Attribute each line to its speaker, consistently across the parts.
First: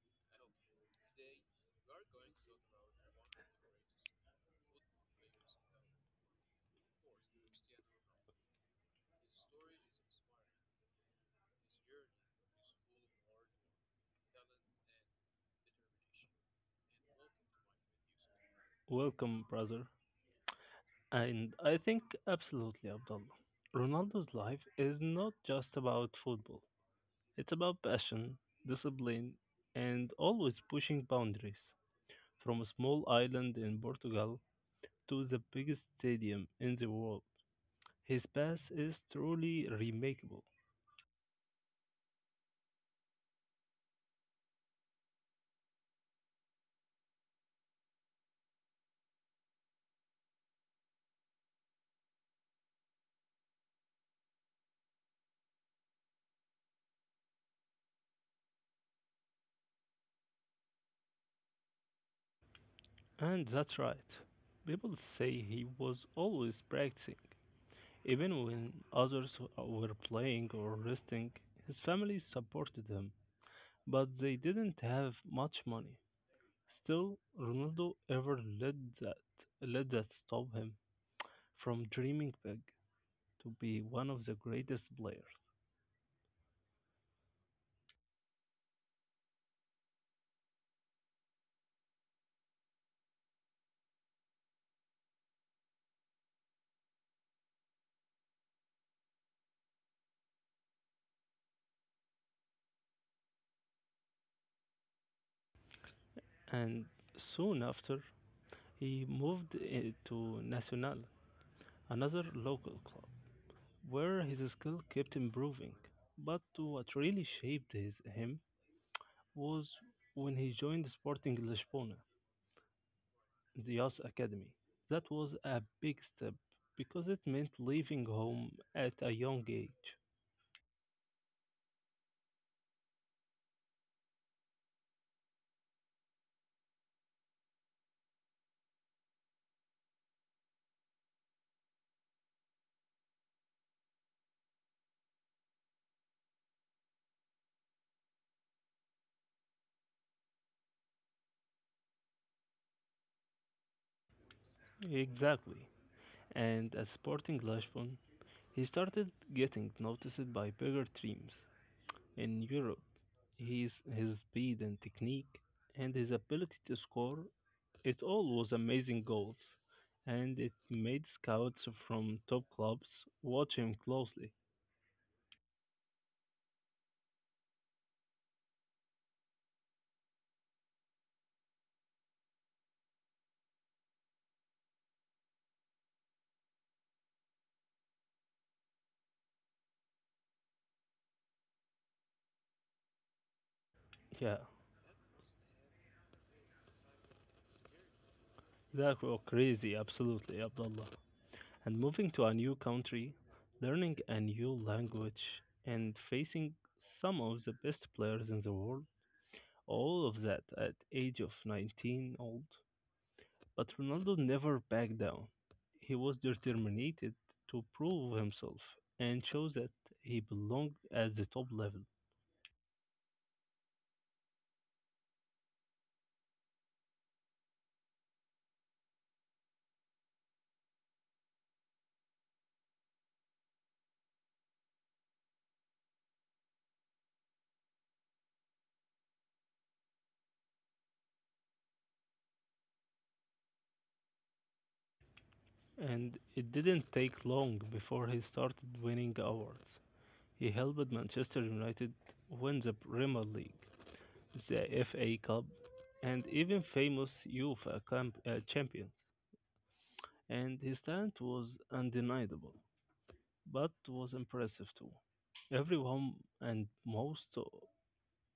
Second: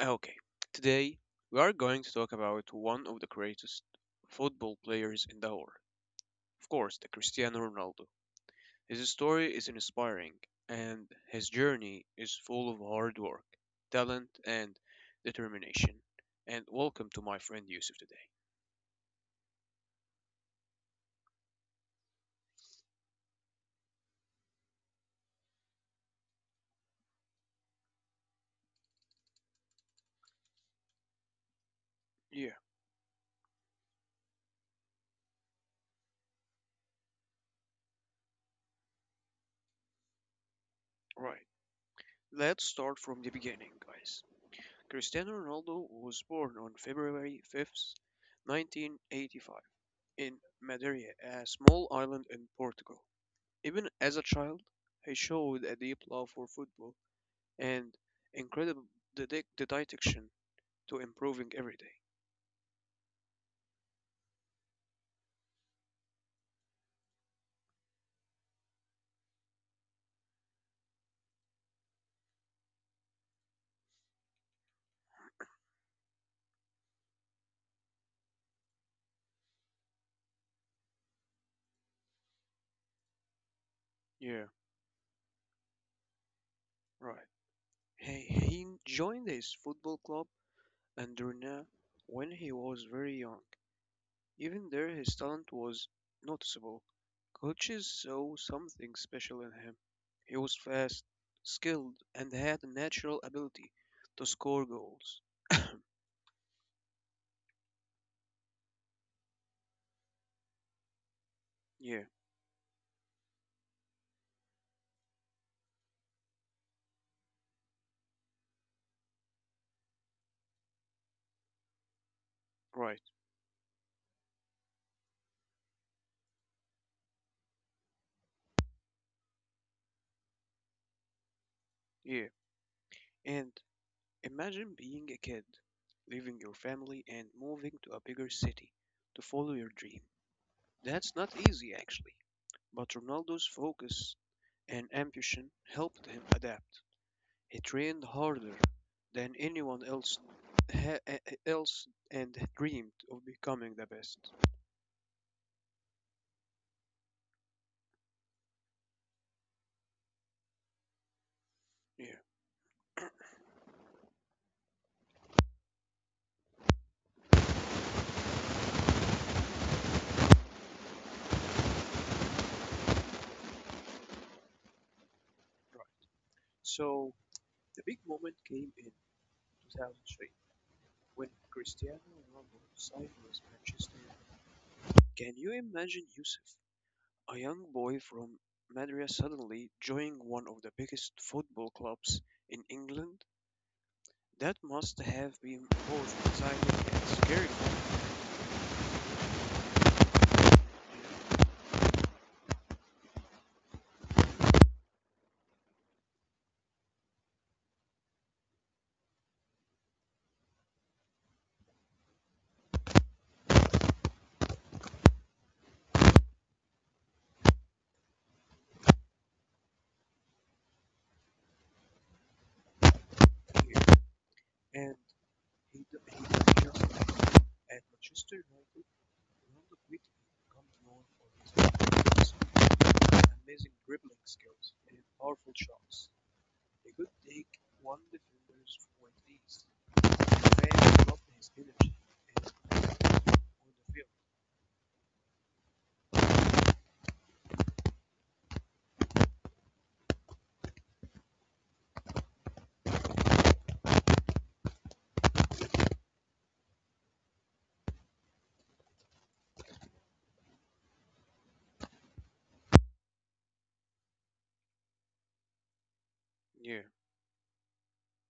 Speaker 1: Okay, today we are going to talk about one of the greatest football players in the world. Of course, the Cristiano Ronaldo. His story is inspiring, and his journey is full of hard work, talent, and determination. And welcome to my friend Yusuf today.
Speaker 2: Welcome, brother. And I think absolutely, Abdullah. Ronaldo's life is not just about football, it's about passion, discipline, and always pushing boundaries.
Speaker 1: Yeah,
Speaker 2: From a small island in Portugal to the biggest stadium in the world, his pass is truly remarkable.
Speaker 1: right. Let's start from the beginning, guys. Cristiano Ronaldo was born on February 5th, 1985 in Madeira, a small island in Portugal. Even as a child, he showed a deep love for football and incredible dedication to improving every day.
Speaker 2: And that's right. People say he was always practicing. Even when others were playing or resting, his family supported him, but they didn't have much money. Still, Ronaldo ever let that that stop him from dreaming big to be one of the
Speaker 1: Yeah,
Speaker 2: greatest players.
Speaker 1: right. He joined his football club Andorna when he was very young. Even there, his talent was noticeable. Coaches saw something special in him. He was fast, skilled, and had a natural ability to score goals.
Speaker 2: And soon after, he moved to Nacional,
Speaker 1: Yeah,
Speaker 2: another local club, where his skill kept improving. But what really shaped him was when he joined Sporting Lisbona,
Speaker 1: right.
Speaker 2: the youth academy. That was a big step because it meant leaving home at a young age.
Speaker 1: Yeah, and imagine being a kid, leaving your family and moving to a bigger city to follow your dream. That's not easy, actually. But Ronaldo's focus and ambition helped him adapt. He trained harder than anyone else, ha- eh, else and dreamed of becoming the best.
Speaker 2: Exactly. And at Sporting Lisbon, he started getting noticed by bigger teams
Speaker 1: Yeah,
Speaker 2: in Europe. His speed and technique and his ability to score, it all was amazing goals. And it made scouts from top clubs watch him closely.
Speaker 1: right. So the big moment came in 2003 when Cristiano Ronaldo signed with Manchester United. Can you imagine Yusuf? A young boy from Madras suddenly joining one of the biggest football clubs in England,
Speaker 2: Yeah,
Speaker 1: that must have been both exciting and scary
Speaker 2: that was crazy, absolutely, Abdullah. And moving to a new country, learning a new language, and facing some of the best players in the world, all of that at age of 19 old. But Ronaldo never backed down. He was determined to prove himself and show that he belonged at the top level.
Speaker 1: to hear. And he didn't just excel at Manchester United. Ronaldo quickly became known for his athleticism, amazing dribbling skills, and powerful shots. He could take one defender's with ease. The fans loved his energy and on the field.
Speaker 2: And it didn't take long before he started winning awards. He helped Manchester United win the Premier League, the FA Cup, and even famous champions. And his talent was undeniable, but was impressive too. Everyone and
Speaker 1: Yeah,
Speaker 2: most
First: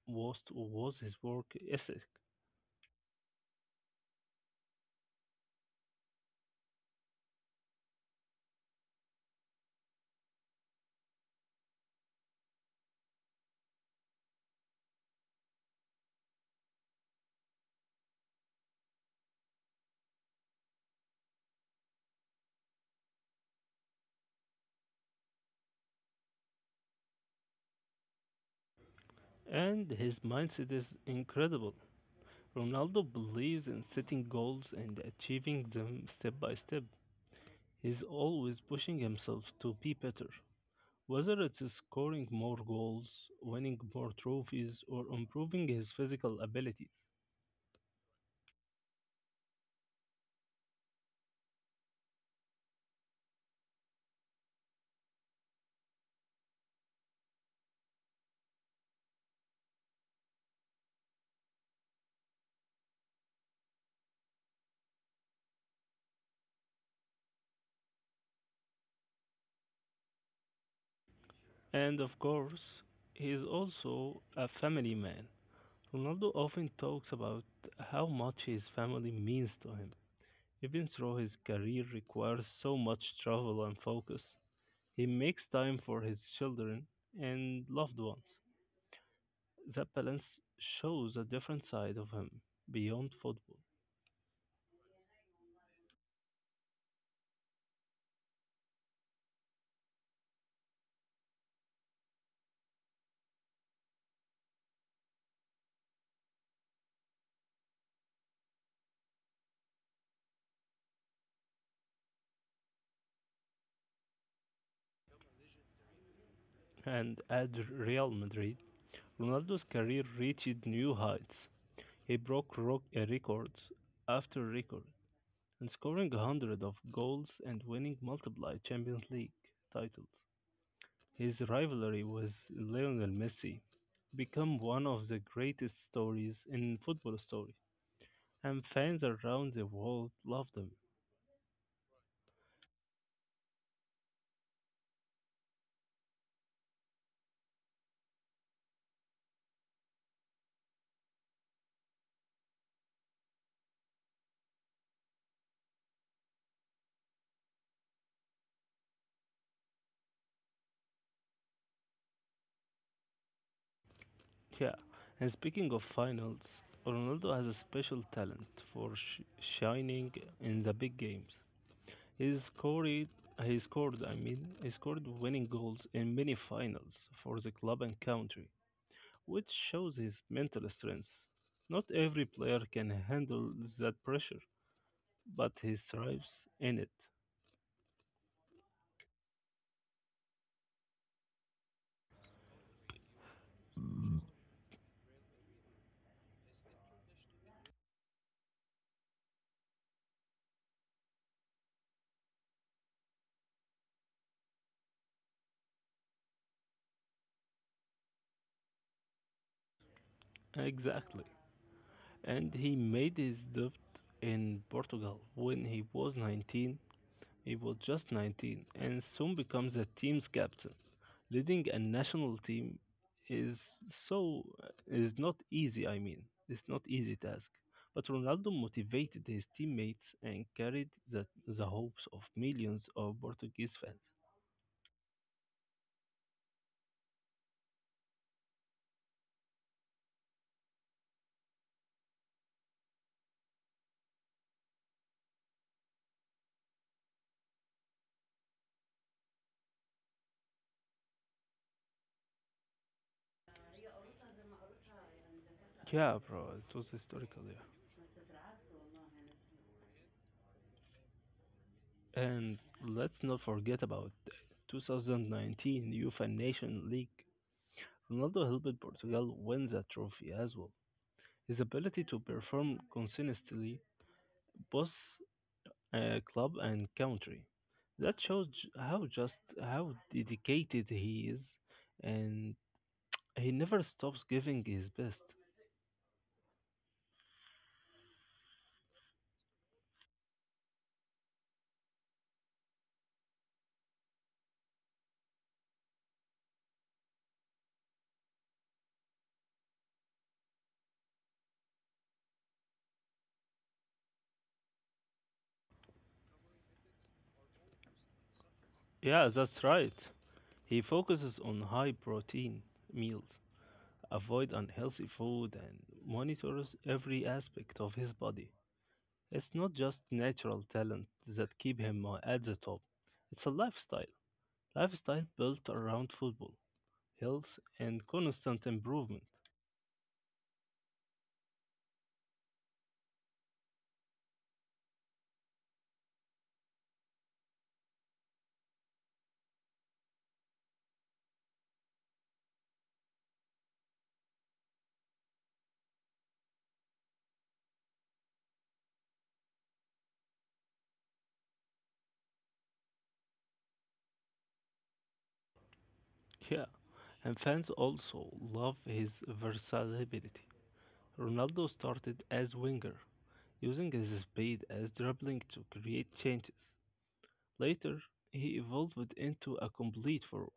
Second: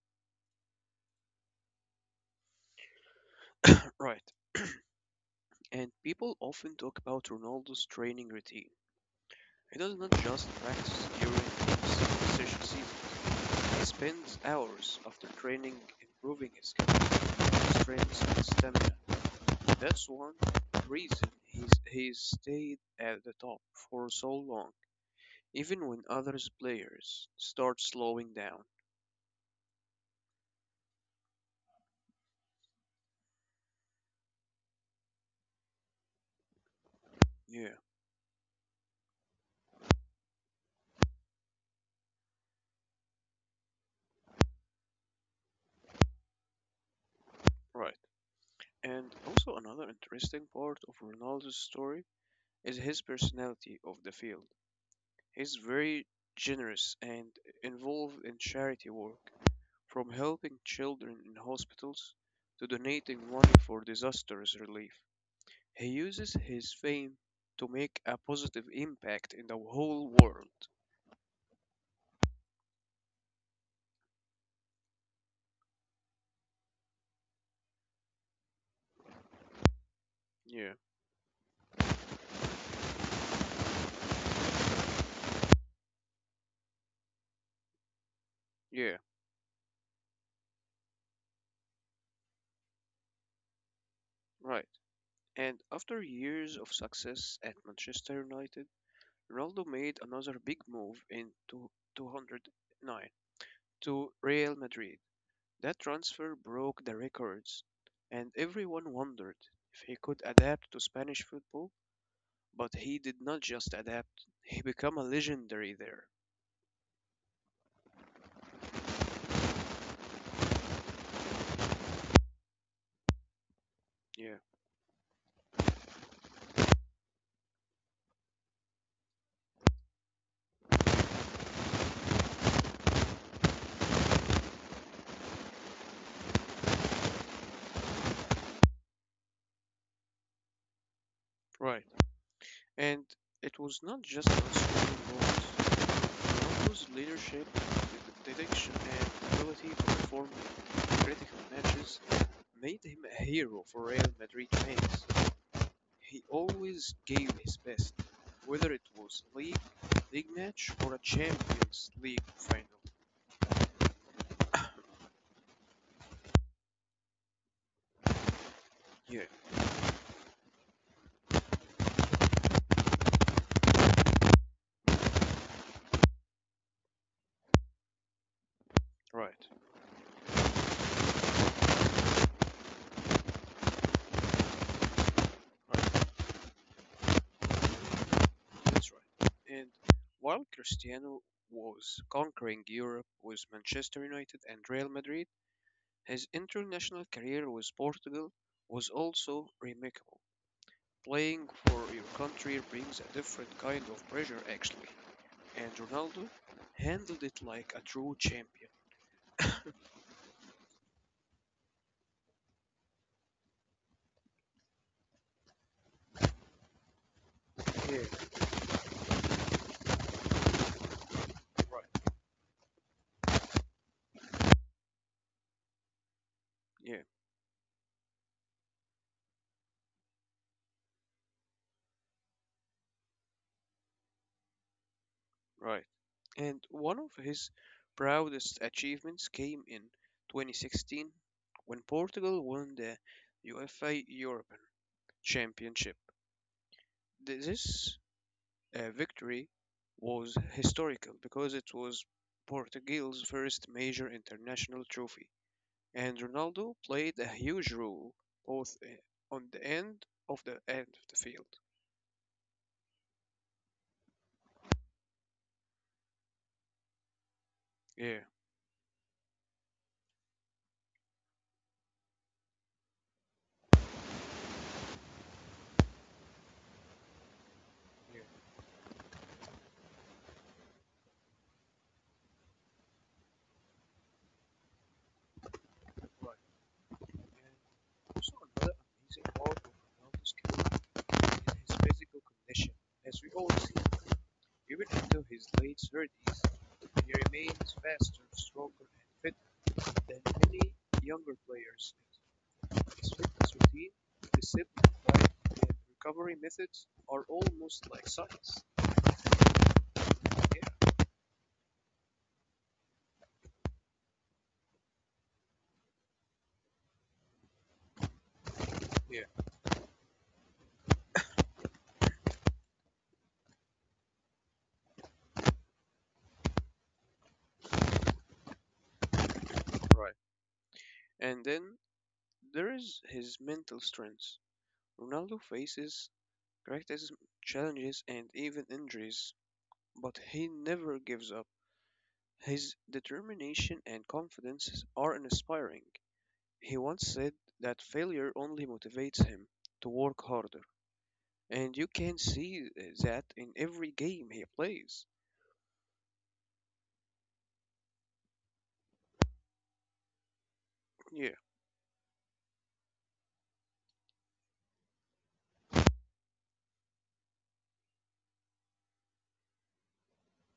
Speaker 2: was his work ethic,
Speaker 1: right. And people often talk about Ronaldo's training routine. He does not just practice during his decision seasons. He spends hours after training improving his skills, strength, and stamina. That's one reason he's stayed at the top for so long, even when others players start slowing down.
Speaker 2: and his mindset is incredible. Ronaldo believes in setting goals and achieving them step by step.
Speaker 1: Yeah,
Speaker 2: He's always pushing himself to be better, whether it's scoring more goals, winning more trophies, or improving his physical abilities.
Speaker 1: right. And also another interesting part of Ronaldo's story is his personality of the field. He's very generous and involved in charity work, from helping children in hospitals to donating money for disasters relief. He uses his fame to make a positive impact in the whole world.
Speaker 2: And of course, he is also a family man. Ronaldo often talks about how much his family means to him.
Speaker 1: Yeah,
Speaker 2: Even though his career requires so much travel and focus, he makes time for his children and loved ones.
Speaker 1: yeah,
Speaker 2: That balance shows a different side of him beyond football.
Speaker 1: right. And after years of success at Manchester United, Ronaldo made another big move in 2009 to Real Madrid. That transfer broke the records, and everyone wondered if he could adapt to Spanish football, but he did not just adapt, he became a legendary there.
Speaker 2: And at Real Madrid, Ronaldo's career reached new heights. He broke records
Speaker 1: Yeah,
Speaker 2: after record and scoring a hundred of goals and winning multiple Champions League titles. His rivalry with Lionel Messi became one of the greatest stories in football story, and fans around the world love them.
Speaker 1: right. And it was not just about scoring goals. Ronaldo's leadership, dedication, and ability to perform in critical matches made him a hero for Real Madrid fans. He always gave his best, whether it was league, league match, or a Champions League final.
Speaker 2: Yeah, and speaking of finals, Ronaldo has a special talent for
Speaker 1: Yeah,
Speaker 2: shining in the big games. He scored he scored winning goals in many finals for the club and country, which
Speaker 1: right,
Speaker 2: shows his mental strength. Not every player can handle that pressure, but he
Speaker 1: right,
Speaker 2: thrives in it.
Speaker 1: that's right. And while Cristiano was conquering Europe with Manchester United and Real Madrid, his international career with Portugal was also remarkable. Playing for your country brings a different kind of pressure, actually, and Ronaldo handled it like a true champion.
Speaker 2: Exactly. And he made his debut in Portugal when he was 19. He was
Speaker 1: Yeah,
Speaker 2: just 19 and soon becomes the team's captain. Leading a
Speaker 1: right.
Speaker 2: national team is so is not easy, It's not
Speaker 1: Yeah,
Speaker 2: easy task. But Ronaldo motivated his teammates and carried the hopes of millions of Portuguese fans.
Speaker 1: right. And one of his proudest achievements came in 2016 when Portugal won the UEFA European Championship. This victory was historical because it was Portugal's first major international trophy, and
Speaker 2: Yeah, bro, it
Speaker 1: Ronaldo
Speaker 2: was
Speaker 1: played a
Speaker 2: historical, yeah.
Speaker 1: huge role both on the end of the field.
Speaker 2: And let's not forget about 2019 UEFA Nation League.
Speaker 1: Yeah.
Speaker 2: Ronaldo helped Portugal win the trophy as well. His ability to perform consistently both club and country.
Speaker 1: Yeah,
Speaker 2: That shows how dedicated he is, and he never stops giving his best.
Speaker 1: right. And also another amazing part of Ronaldo's career in his physical condition, as we all see, even into his late thirties, he remains faster, stronger, and fitter than many younger players. His fitness routine, discipline, diet, and recovery methods are almost like science.
Speaker 2: Yeah, that's right. He
Speaker 1: Yeah,
Speaker 2: focuses on high protein meals, avoid unhealthy food, and monitors every aspect of his body.
Speaker 1: yeah,
Speaker 2: It's not just natural talent that keep him at the top. It's a lifestyle. Lifestyle built around football, health, and constant improvement.
Speaker 1: right. And then there is his mental strength. Ronaldo faces criticism, challenges, and even injuries, but he never gives up. His determination and confidence are inspiring. He once said that failure only motivates him to work harder, and you can see that in every game he plays.
Speaker 2: Yeah, and fans also love his versatility.
Speaker 1: Yeah,
Speaker 2: Ronaldo started as winger, using his speed as dribbling to create changes. Later, he evolved into a complete forward,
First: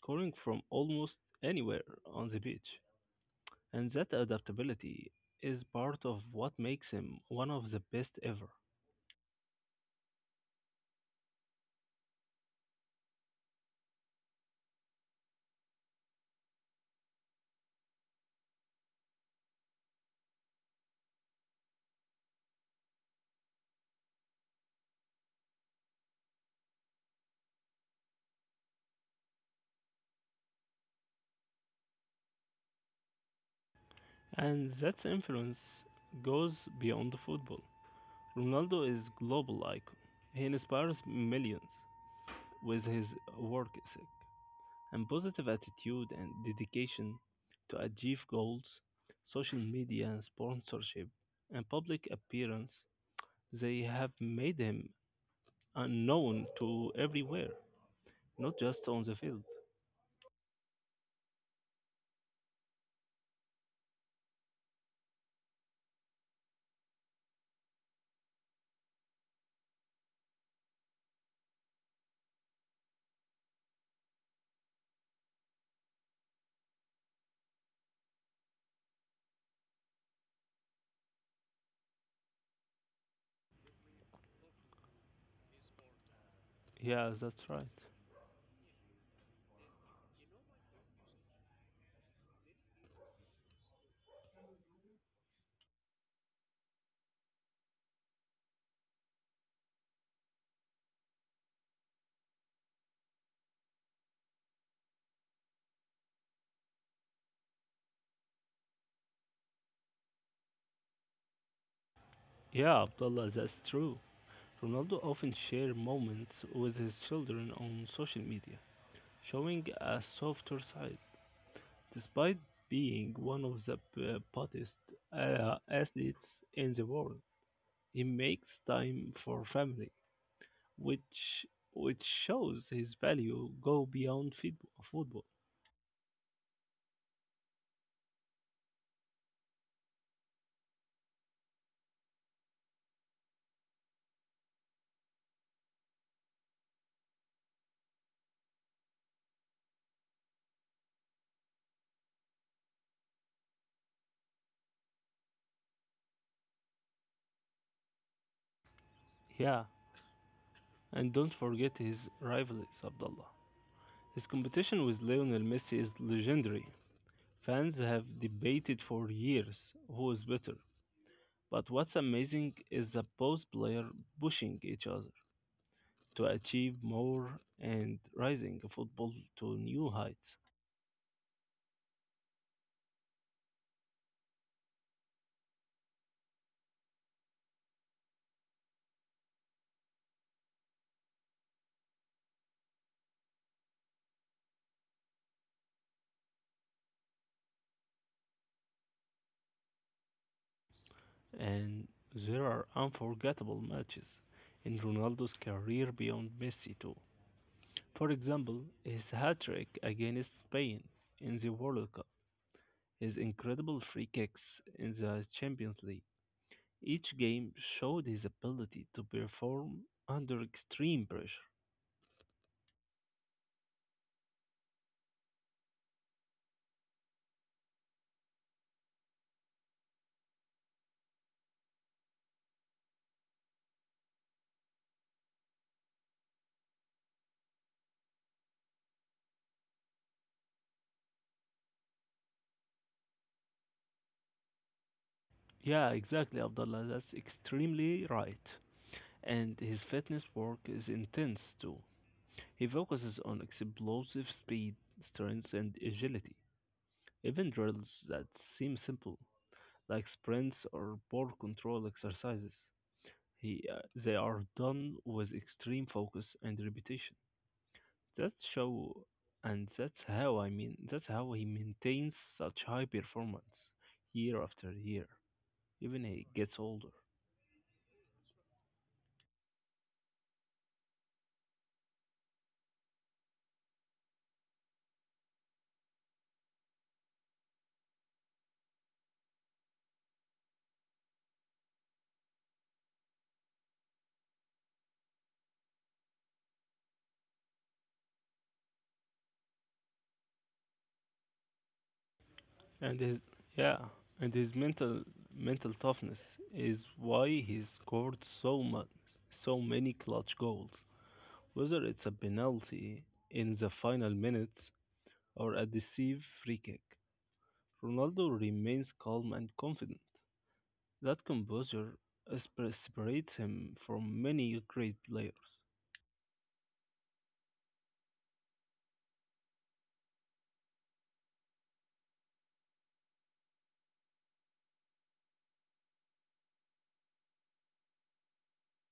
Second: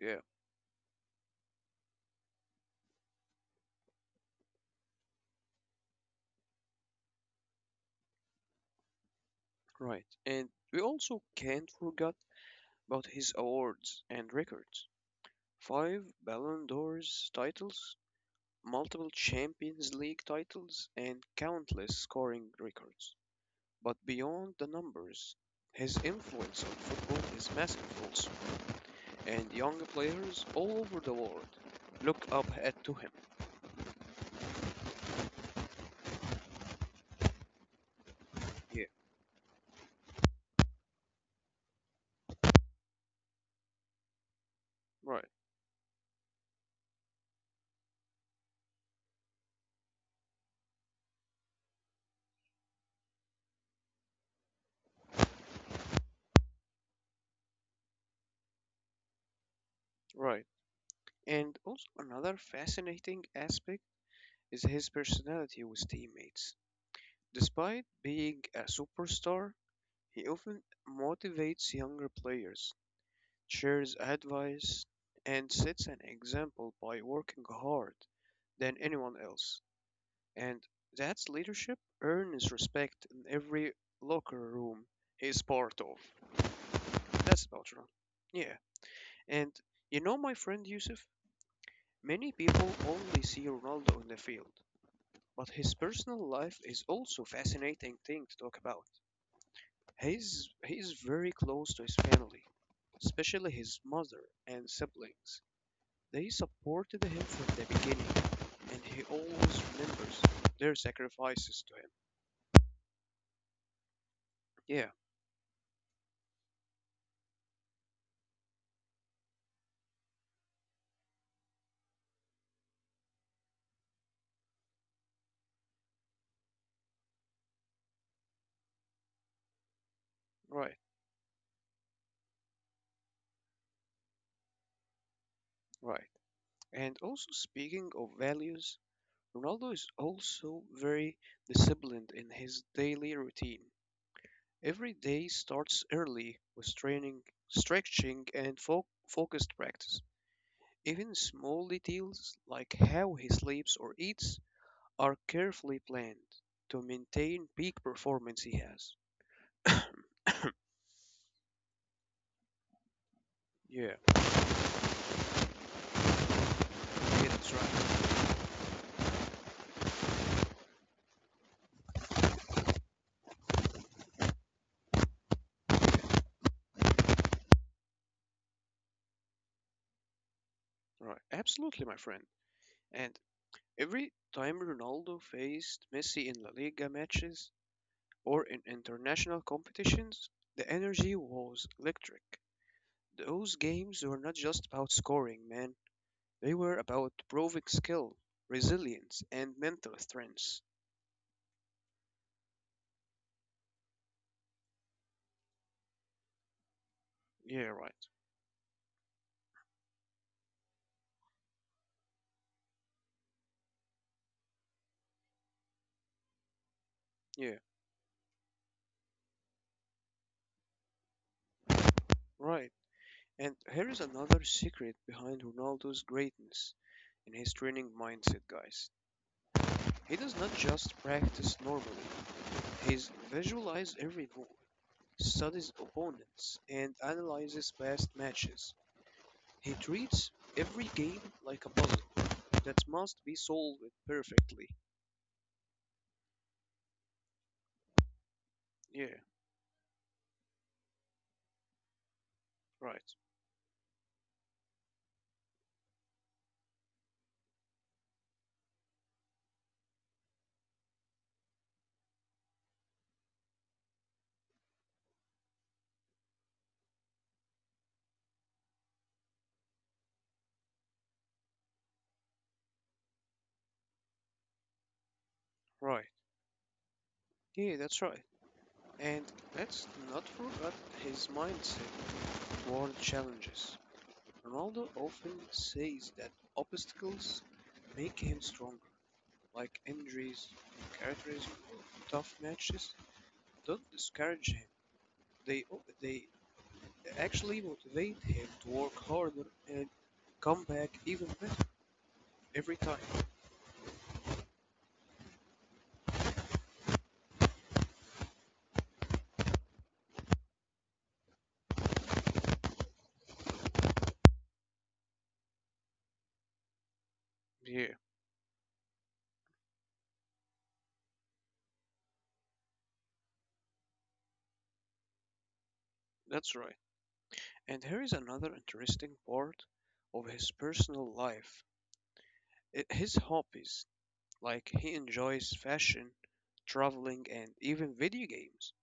Speaker 1: yeah,
Speaker 2: from almost anywhere on the pitch. And that adaptability is part of what makes him one of the best ever.
Speaker 1: right. And we also can't forget about his awards and records. Five Ballon d'Ors titles, multiple Champions League titles, and countless scoring records. But beyond the numbers, his influence on football is massive also. And young players all over the world look up at to him.
Speaker 2: And that influence goes beyond football. Ronaldo
Speaker 1: Yeah,
Speaker 2: is global icon. He inspires millions with his work ethic and
Speaker 1: right,
Speaker 2: positive attitude and dedication to achieve goals, social media sponsorship, and public appearance, they have made him unknown to everywhere, not just on the field.
Speaker 1: right. And also another fascinating aspect is his personality with teammates. Despite being a superstar, he often motivates younger players, shares advice, and sets an example by working hard than anyone else. And that's leadership earns respect in every locker room he is part of.
Speaker 2: Yeah, that's
Speaker 1: That's
Speaker 2: right.
Speaker 1: about right. Yeah, and you know, my friend Yusuf, many people only see Ronaldo on the field, but his personal life is also fascinating thing to talk about. He's very close to his family, especially his mother and siblings. They supported him from the beginning, and he always remembers their sacrifices to him.
Speaker 2: Yeah, Abdullah, that's true.
Speaker 1: Yeah,
Speaker 2: Ronaldo often shares moments with his children on social media, showing a softer side despite being one of the hottest athletes in the world. He makes time for family,
Speaker 1: right,
Speaker 2: which which shows his value go beyond football.
Speaker 1: right. And also speaking of values, Ronaldo is also very disciplined in his daily routine. Every day starts early with training, stretching, and focused practice. Even small details like how he sleeps or eats are carefully planned to maintain peak performance he has.
Speaker 2: Yeah, and don't forget his rivalries, Abdullah.
Speaker 1: Yeah,
Speaker 2: His competition with Lionel Messi is legendary.
Speaker 1: yeah, that's
Speaker 2: Fans
Speaker 1: right.
Speaker 2: have debated for years who is better. But what's amazing is the both players pushing each other to achieve more and rising football to new heights.
Speaker 1: Right, absolutely, my friend. And every time Ronaldo faced Messi in La Liga matches or in international competitions, the energy was electric. Those games were not just about scoring, man. They were about proving skill, resilience, and mental strength.
Speaker 2: And there are unforgettable matches in Ronaldo's career beyond Messi, too.
Speaker 1: Yeah, right.
Speaker 2: For example, his hat trick against Spain in the World Cup, his incredible free kicks in the Champions League. Each game
Speaker 1: Yeah,
Speaker 2: showed his ability to perform under extreme pressure.
Speaker 1: right. And here is another secret behind Ronaldo's greatness in his training mindset, guys. He does not just practice normally, he visualizes every move, studies opponents, and analyzes past matches. He treats every game like a puzzle that must be solved perfectly.
Speaker 2: Yeah, exactly, Abdullah. That's extremely right.
Speaker 1: Yeah,
Speaker 2: And his fitness work is intense too. He
Speaker 1: right,
Speaker 2: focuses on explosive speed, strength, and agility. Even drills that seem simple, like sprints or ball control exercises, they are done with extreme focus and repetition. That's show, and that's how I mean. That's how he maintains such high performance year after year, even
Speaker 1: right.
Speaker 2: he gets older.
Speaker 1: Yeah, that's right. And let's not forget his mindset toward challenges. Ronaldo often says that obstacles make him stronger, like injuries, characterism, or tough matches. Don't discourage him. They they actually motivate him to work harder and come back even better every
Speaker 2: and
Speaker 1: time.
Speaker 2: his yeah and his mental toughness is why he scored so many clutch goals, whether it's a penalty in the final minutes or a deceive free kick.
Speaker 1: Yeah,
Speaker 2: Ronaldo remains calm and confident. That composure is- separates him from many great players.
Speaker 1: that's right. And here is another interesting part of his personal life. His hobbies. Like he enjoys fashion, traveling, and even video games.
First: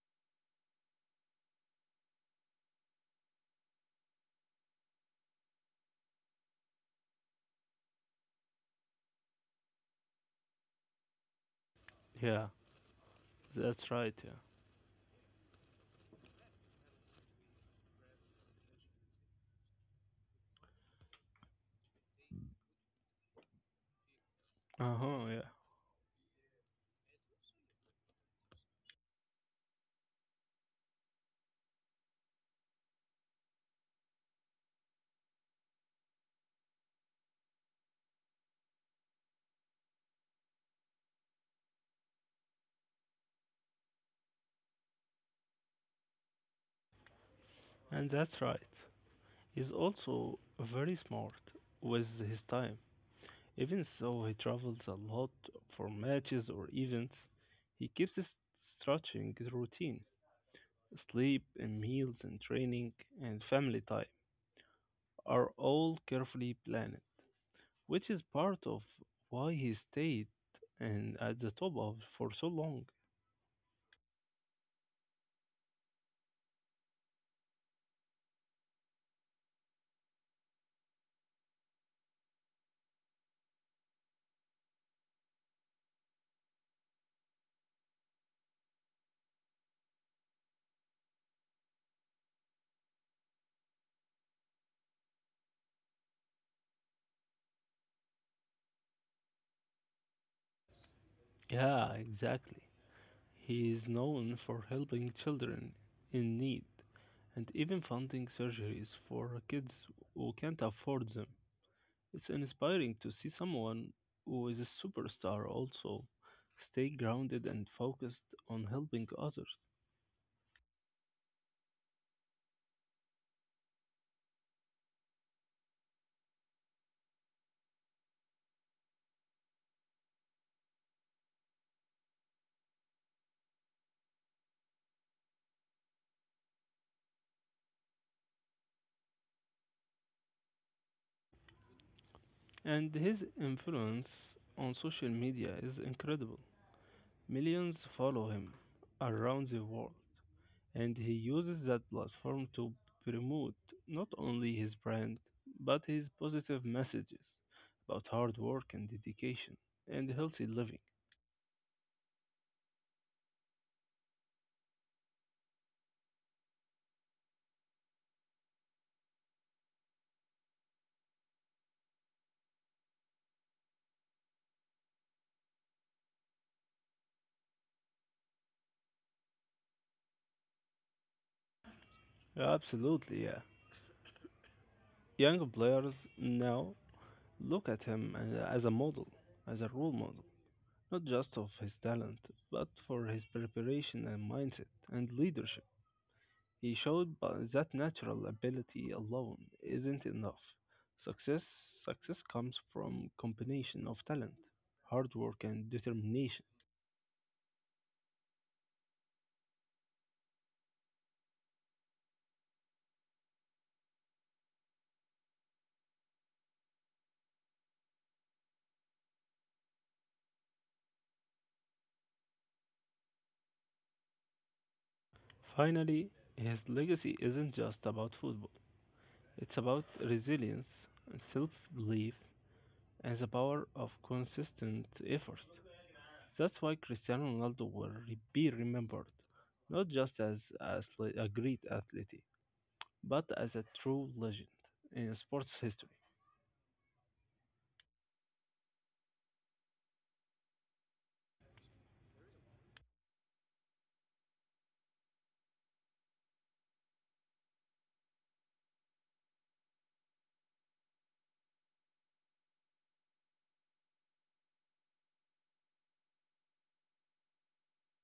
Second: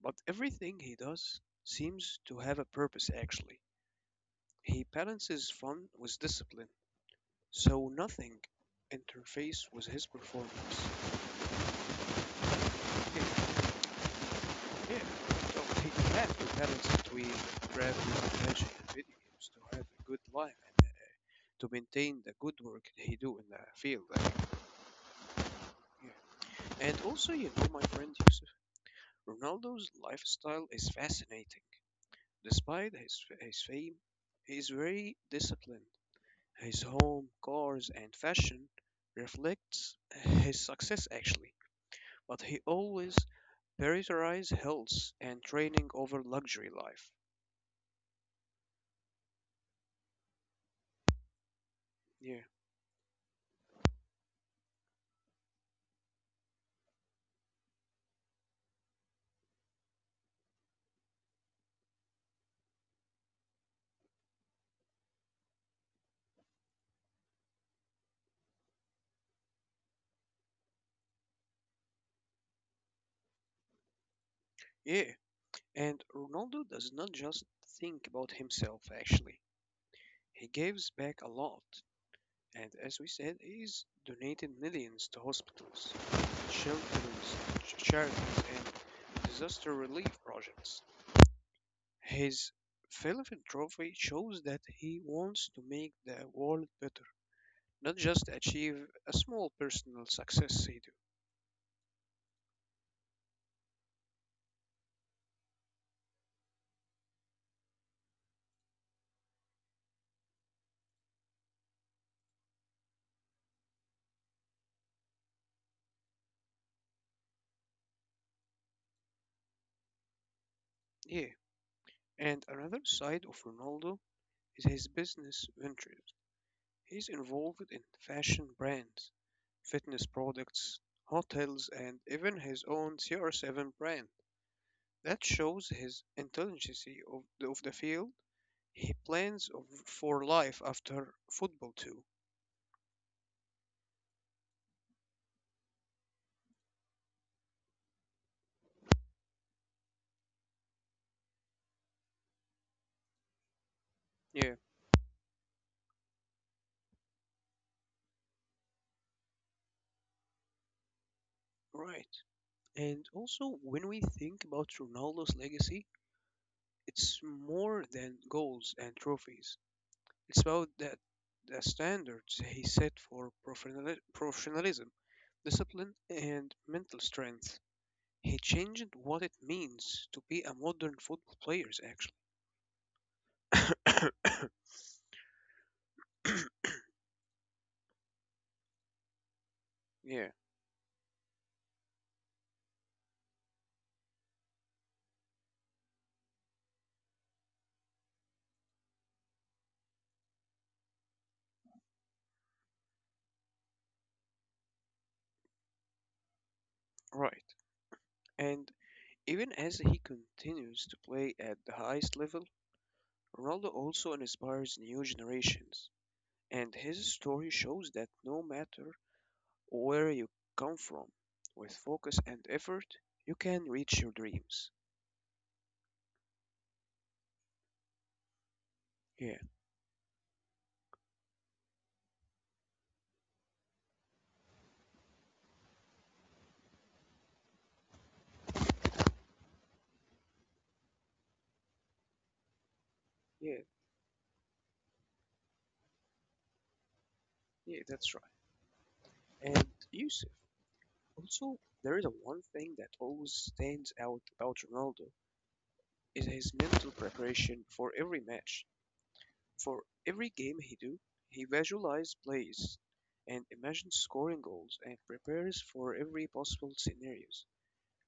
Speaker 1: But everything he does seems to have a purpose actually. He balances fun with discipline, so nothing interferes with his performance.
Speaker 2: Yeah,
Speaker 1: Yeah,
Speaker 2: that's right. Yeah.
Speaker 1: yeah. So he has to balance between traveling, passion, and video games to have a good life and to maintain the good work he do in the field. Like,
Speaker 2: Uh-huh. Yeah.
Speaker 1: yeah. And also, you know, my friend Yusuf, Ronaldo's lifestyle is fascinating. Despite his fame, he is very disciplined. His home, cars, and fashion reflects his success actually, but he always prioritizes health and training over luxury life.
Speaker 2: And that's right, he's also very smart with
Speaker 1: Yeah,
Speaker 2: his time. Even so, he travels a lot for matches or events. He keeps his stretching routine. Sleep and meals and training and family time are all carefully planned, which is part of why he stayed and at the top of for so long.
Speaker 1: yeah. And Ronaldo does not just think about himself actually. He gives back a lot, and as we said, he's donated millions to hospitals, shelters, charities, and disaster relief projects. His philanthropy shows that he wants to make the world better, not just achieve a small personal success sado.
Speaker 2: Yeah, exactly. He is known for helping children in need and even funding surgeries for kids who can't afford them. It's inspiring to see someone who is a superstar also stay grounded and focused on helping others.
Speaker 1: Yeah, and another side of Ronaldo is his business ventures. He's involved in fashion brands, fitness products, hotels, and even his own CR7 brand. That shows his intelligence of the field. He plans of, for life after football too.
Speaker 2: And his influence on social media is incredible. Millions follow him around the world, and he uses that platform to promote not
Speaker 1: Yeah,
Speaker 2: only his brand but his positive messages about hard work and dedication and healthy living.
Speaker 1: right. And also, when we think about Ronaldo's legacy, it's more than goals and trophies. It's about that the standards he set for professionalism, discipline, and mental strength. He changed what it means to be a modern football player,
Speaker 2: Absolutely, yeah.
Speaker 1: actually.
Speaker 2: Young players now look at him as a model, as a role
Speaker 1: yeah,
Speaker 2: model, not just of his talent, but for his preparation and mindset and leadership. He showed that natural ability alone isn't enough. Success success comes from combination of talent, hard work and determination.
Speaker 1: right. And even as he continues to play at the highest level, Ronaldo also inspires new generations. And his story shows that no matter where you come from. With focus and effort, you can reach your dreams.
Speaker 2: Finally, his legacy isn't just about football.
Speaker 1: Yeah,
Speaker 2: It's about resilience and self-belief and the power of consistent effort. That's why Cristiano Ronaldo will be remembered not just as a great athlete, but
Speaker 1: yeah,
Speaker 2: as a true legend in sports history.
Speaker 1: yeah, that's right. And Yusuf, also, there is a one thing that always stands out about Ronaldo is his mental preparation for every match. For every game he do, he visualizes plays and imagines scoring goals and prepares for every possible scenarios.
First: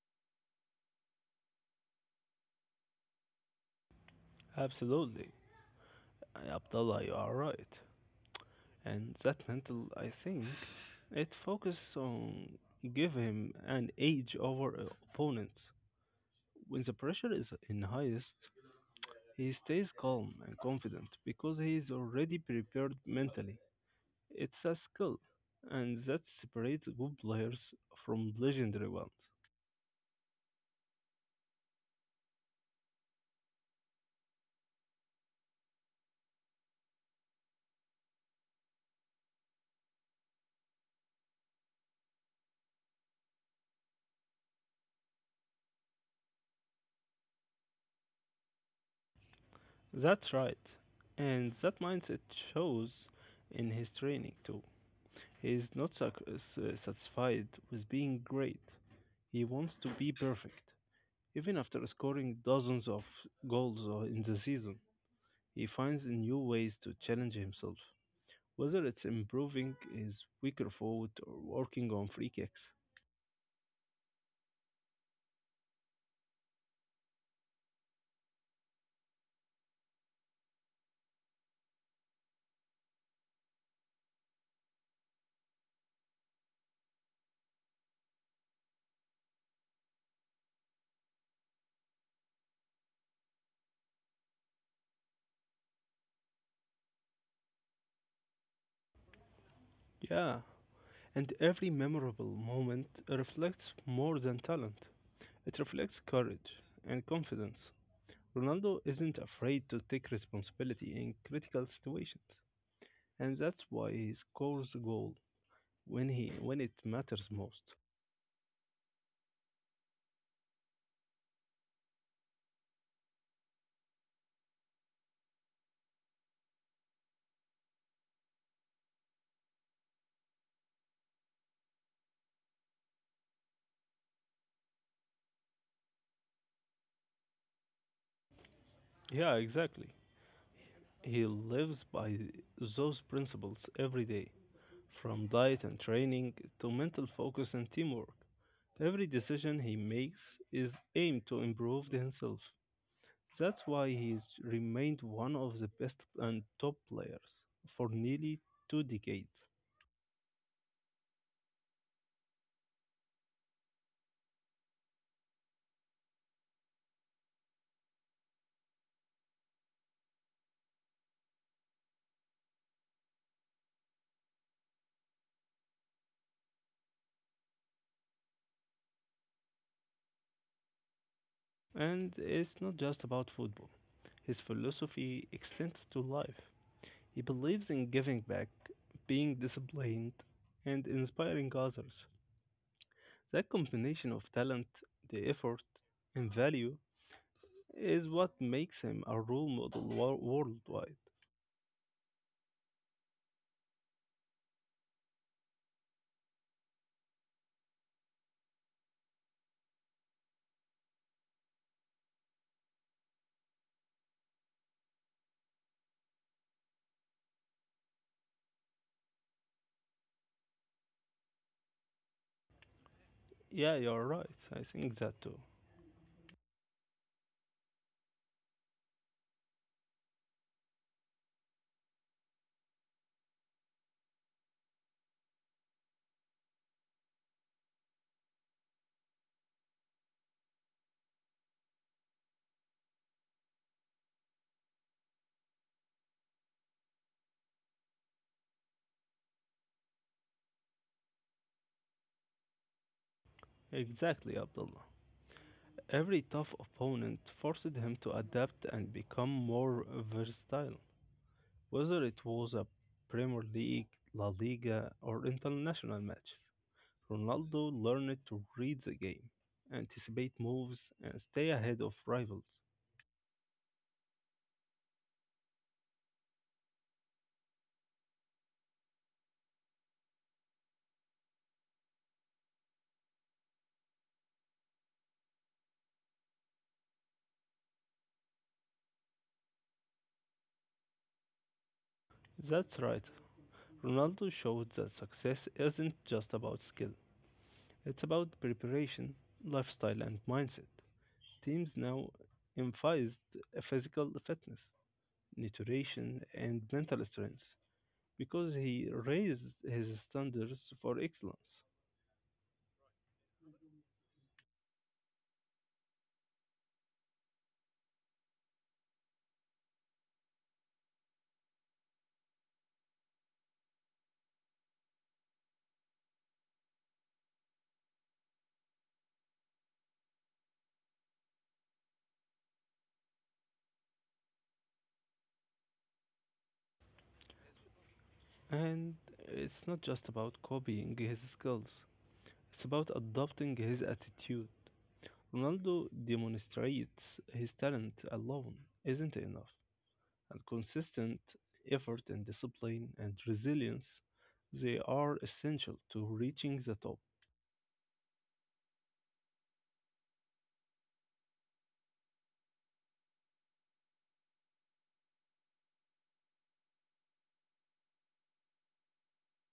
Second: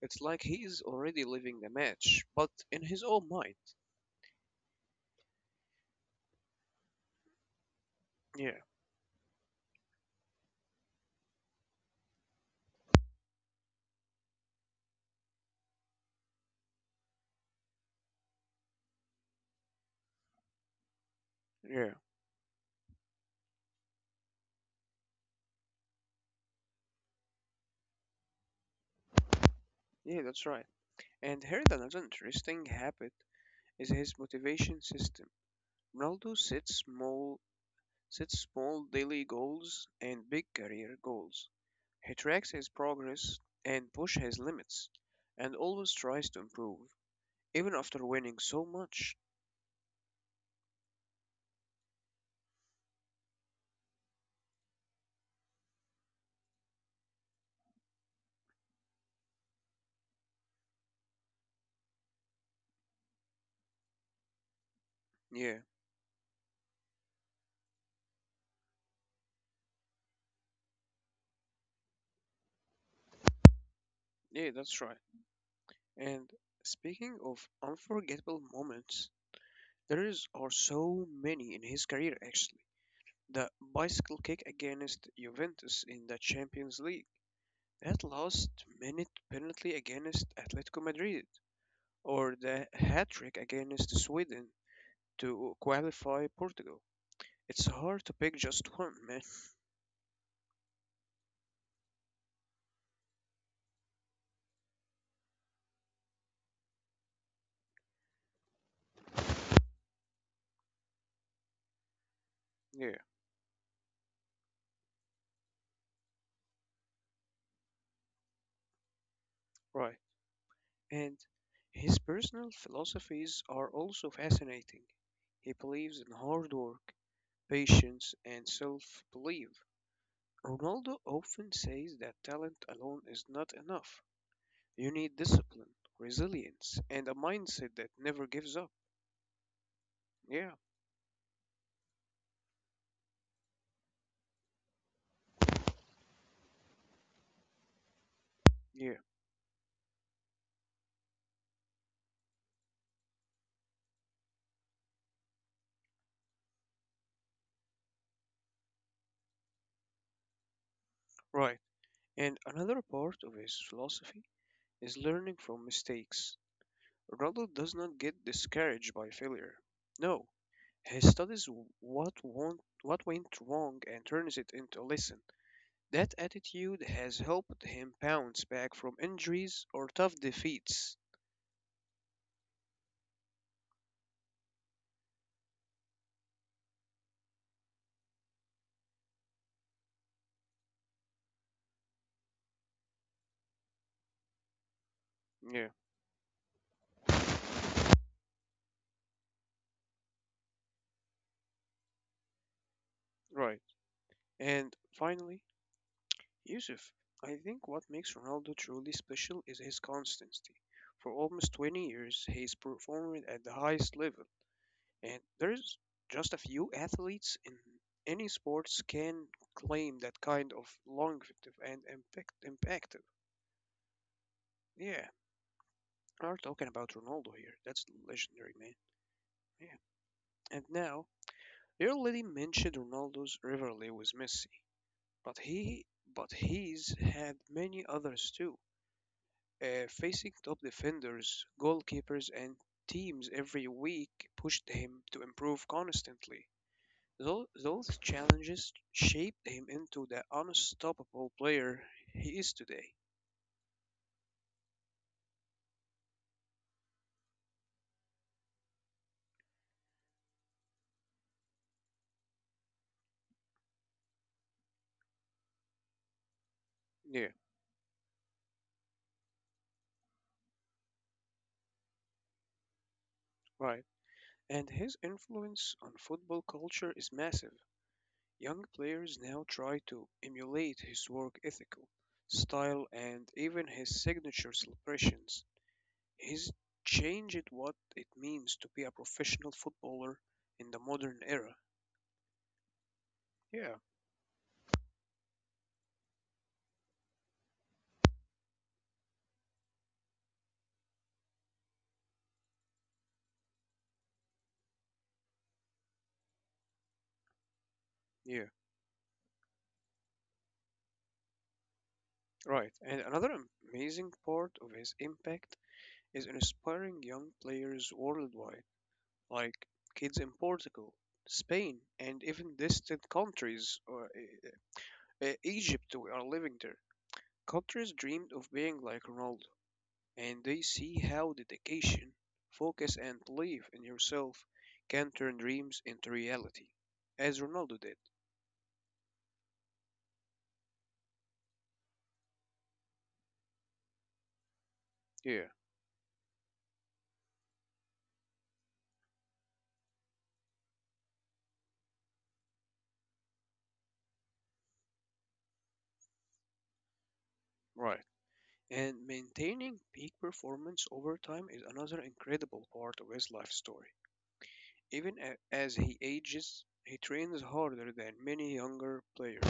Speaker 1: It's like he is already living the match, but in his own mind.
Speaker 2: Absolutely, Abdullah, you are right.
Speaker 1: Yeah,
Speaker 2: And that mental, I think, it focuses on give him an edge over opponents. When the pressure is in highest, he stays calm and confident because he is
Speaker 1: yeah,
Speaker 2: already prepared mentally. It's a skill, and that separates good players from legendary ones.
Speaker 1: yeah, that's right. And here's another interesting habit is his motivation system. Ronaldo sets small daily goals and big career goals. He tracks his progress and push his limits and always tries to improve even after winning so much.
Speaker 2: That's right, and that mindset shows in his training too. He is not satisfied with being great, he wants to be perfect. Even after scoring dozens of goals in the season, he
Speaker 1: Yeah,
Speaker 2: finds new ways to challenge himself, whether it's improving his weaker forward or working on free kicks.
Speaker 1: yeah, that's right. And speaking of unforgettable moments, there is are so many in his career actually. The bicycle kick against Juventus in the Champions League. That last-minute penalty against Atletico Madrid, or the hat-trick against Sweden to qualify Portugal. It's hard to pick just one, man.
Speaker 2: Yeah, and every memorable moment reflects more than talent. It reflects courage and confidence. Ronaldo isn't afraid to take responsibility in critical situations,
Speaker 1: Yeah,
Speaker 2: and that's why he scores a goal when it matters most.
Speaker 1: right. And his personal philosophies are also fascinating. He believes in hard work, patience, and self-belief. Ronaldo often says that talent alone is not enough. You need discipline, resilience, and a mindset that never gives up.
Speaker 2: Yeah, exactly.
Speaker 1: Yeah,
Speaker 2: He lives by those principles every day, from diet and training to mental focus and teamwork.
Speaker 1: yeah,
Speaker 2: Every decision he makes is aimed to improve himself. That's why he's remained one of the best and top players for nearly 2 decades.
Speaker 1: right. And another part of his philosophy is learning from mistakes. Rodel does not get discouraged by failure. No, he studies what went wrong and turns it into a lesson. That attitude has helped him bounce back from injuries or tough defeats.
Speaker 2: And it's not just about football. His philosophy extends to life. He believes in giving back, being disciplined, and inspiring others. That combination of talent, the effort,
Speaker 1: Yeah,
Speaker 2: and value is what makes him a role model worldwide.
Speaker 1: right. And finally, Yusuf. I think what makes Ronaldo truly special is his constancy. For almost 20 years, he's performed at the highest level, and there's just a few athletes in any sports can claim that kind of longevity and impact impactive.
Speaker 2: Yeah, you're right. I think
Speaker 1: Yeah,
Speaker 2: that too.
Speaker 1: we're talking about Ronaldo here. That's legendary, man. Yeah. And now, you already mentioned Ronaldo's rivalry with Messi, but he but he's had many others too, facing top defenders, goalkeepers, and teams every week pushed him to improve constantly. Those challenges shaped him into the unstoppable player he is today.
Speaker 2: Exactly, Abdullah. Every tough opponent forced him to adapt and become more versatile, whether it was a Premier League, La Liga, or international matches.
Speaker 1: Yeah,
Speaker 2: Ronaldo learned to read the game, anticipate moves, and stay ahead of rivals.
Speaker 1: right. And his influence on football culture is massive. Young players now try to emulate his work ethical, style, and even his signature celebrations. He's changed what it means to be a professional footballer in the modern era.
Speaker 2: That's right.
Speaker 1: Yeah,
Speaker 2: Ronaldo showed that success isn't just about skill, it's about preparation, lifestyle, and mindset. Teams now emphasized physical fitness, nutrition, and mental strength
Speaker 1: yeah,
Speaker 2: because he raised his standards for excellence.
Speaker 1: right. And another amazing part of his impact is inspiring young players worldwide, like kids in Portugal, Spain, and even distant countries, or Egypt, we are living there. Countries dreamed of being like Ronaldo, and they see how dedication, focus, and belief in yourself can turn dreams into reality, as Ronaldo did.
Speaker 2: And it's not just about copying his skills, it's about adopting his attitude.
Speaker 1: Yeah,
Speaker 2: Ronaldo demonstrates his talent alone isn't enough, and consistent effort and discipline and resilience they are essential to reaching the top.
Speaker 1: right. And maintaining peak performance over time is another incredible part of his life story. Even as he ages, he trains harder than many younger players.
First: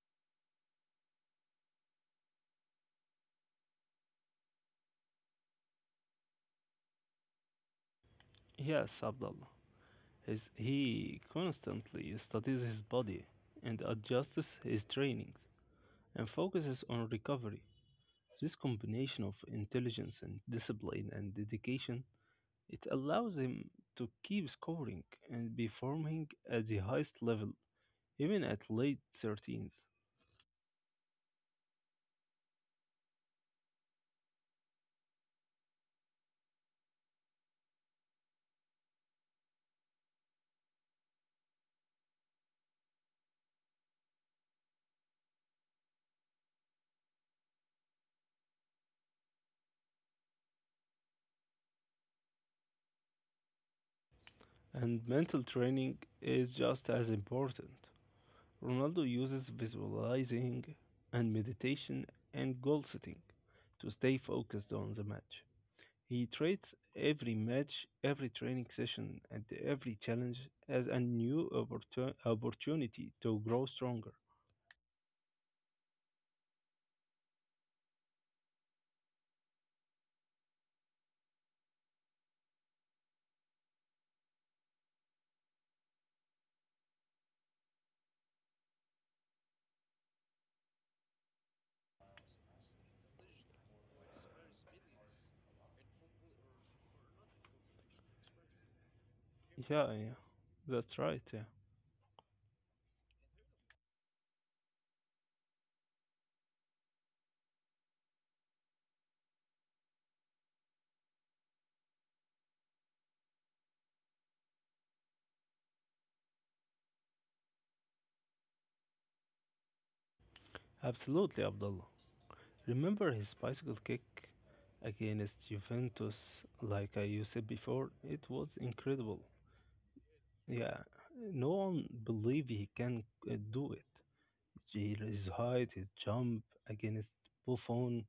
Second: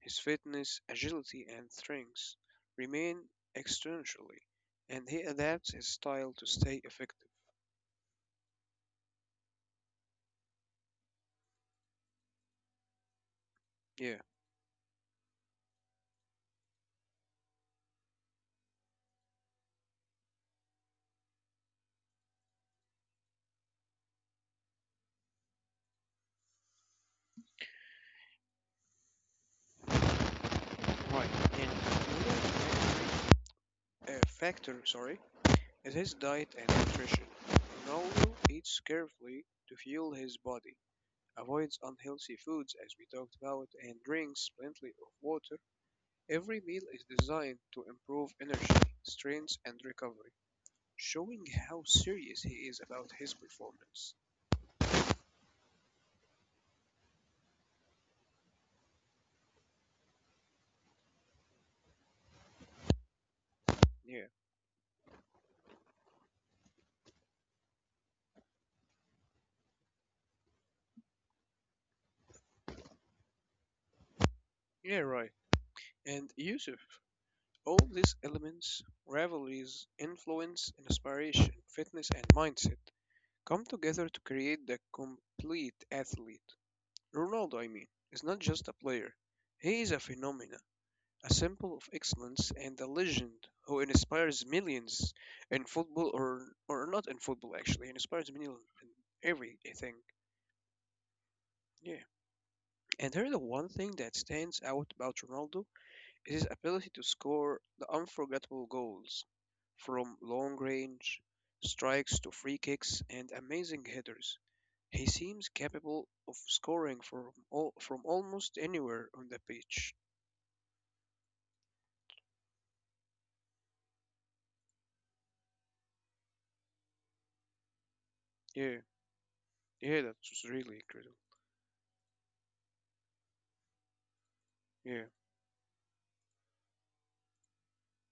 Speaker 1: His fitness, agility, and strength remain externally, and he adapts his style to stay effective.
Speaker 2: Yes, Abdullah. His, he constantly studies his body and
Speaker 1: Yeah,
Speaker 2: adjusts his trainings and focuses on recovery. This combination of intelligence and discipline and dedication it allows him to keep scoring and performing at the highest level even at late 13s.
Speaker 1: right. And another factor, sorry, is his diet and nutrition. Ronaldo eats carefully to fuel his body, avoids unhealthy foods as we talked about, and drinks plenty of water. Every meal is designed to improve energy, strength, and recovery, showing how serious he is about his performance.
Speaker 2: And mental training is just as important. Ronaldo uses visualizing and meditation and goal setting to stay
Speaker 1: Yeah,
Speaker 2: focused on the match. He treats every match, every training session, and every challenge as a new opportunity to grow stronger.
Speaker 1: yeah, right. And Yusuf, all these elements, rivalries, influence, inspiration, fitness, and mindset, come together to create the complete athlete. Ronaldo, I mean, is not just a player, he is a phenomenon, a symbol of excellence and a legend who inspires millions in football or not in football, actually he inspires millions in
Speaker 2: Yeah,
Speaker 1: everything.
Speaker 2: yeah, that's right. Yeah,
Speaker 1: Yeah, and here the one thing that stands out about Ronaldo is his ability to score the unforgettable goals from long range strikes to free kicks and amazing headers. He seems capable of scoring from all, from almost anywhere on the pitch.
Speaker 2: absolutely, Abdullah. Remember his bicycle kick against Juventus, like I said before? It was
Speaker 1: Yeah,
Speaker 2: incredible.
Speaker 1: yeah, that's really
Speaker 2: Yeah,
Speaker 1: incredible.
Speaker 2: no one believed he can do it.
Speaker 1: Yeah,
Speaker 2: His height, his jump against Buffon,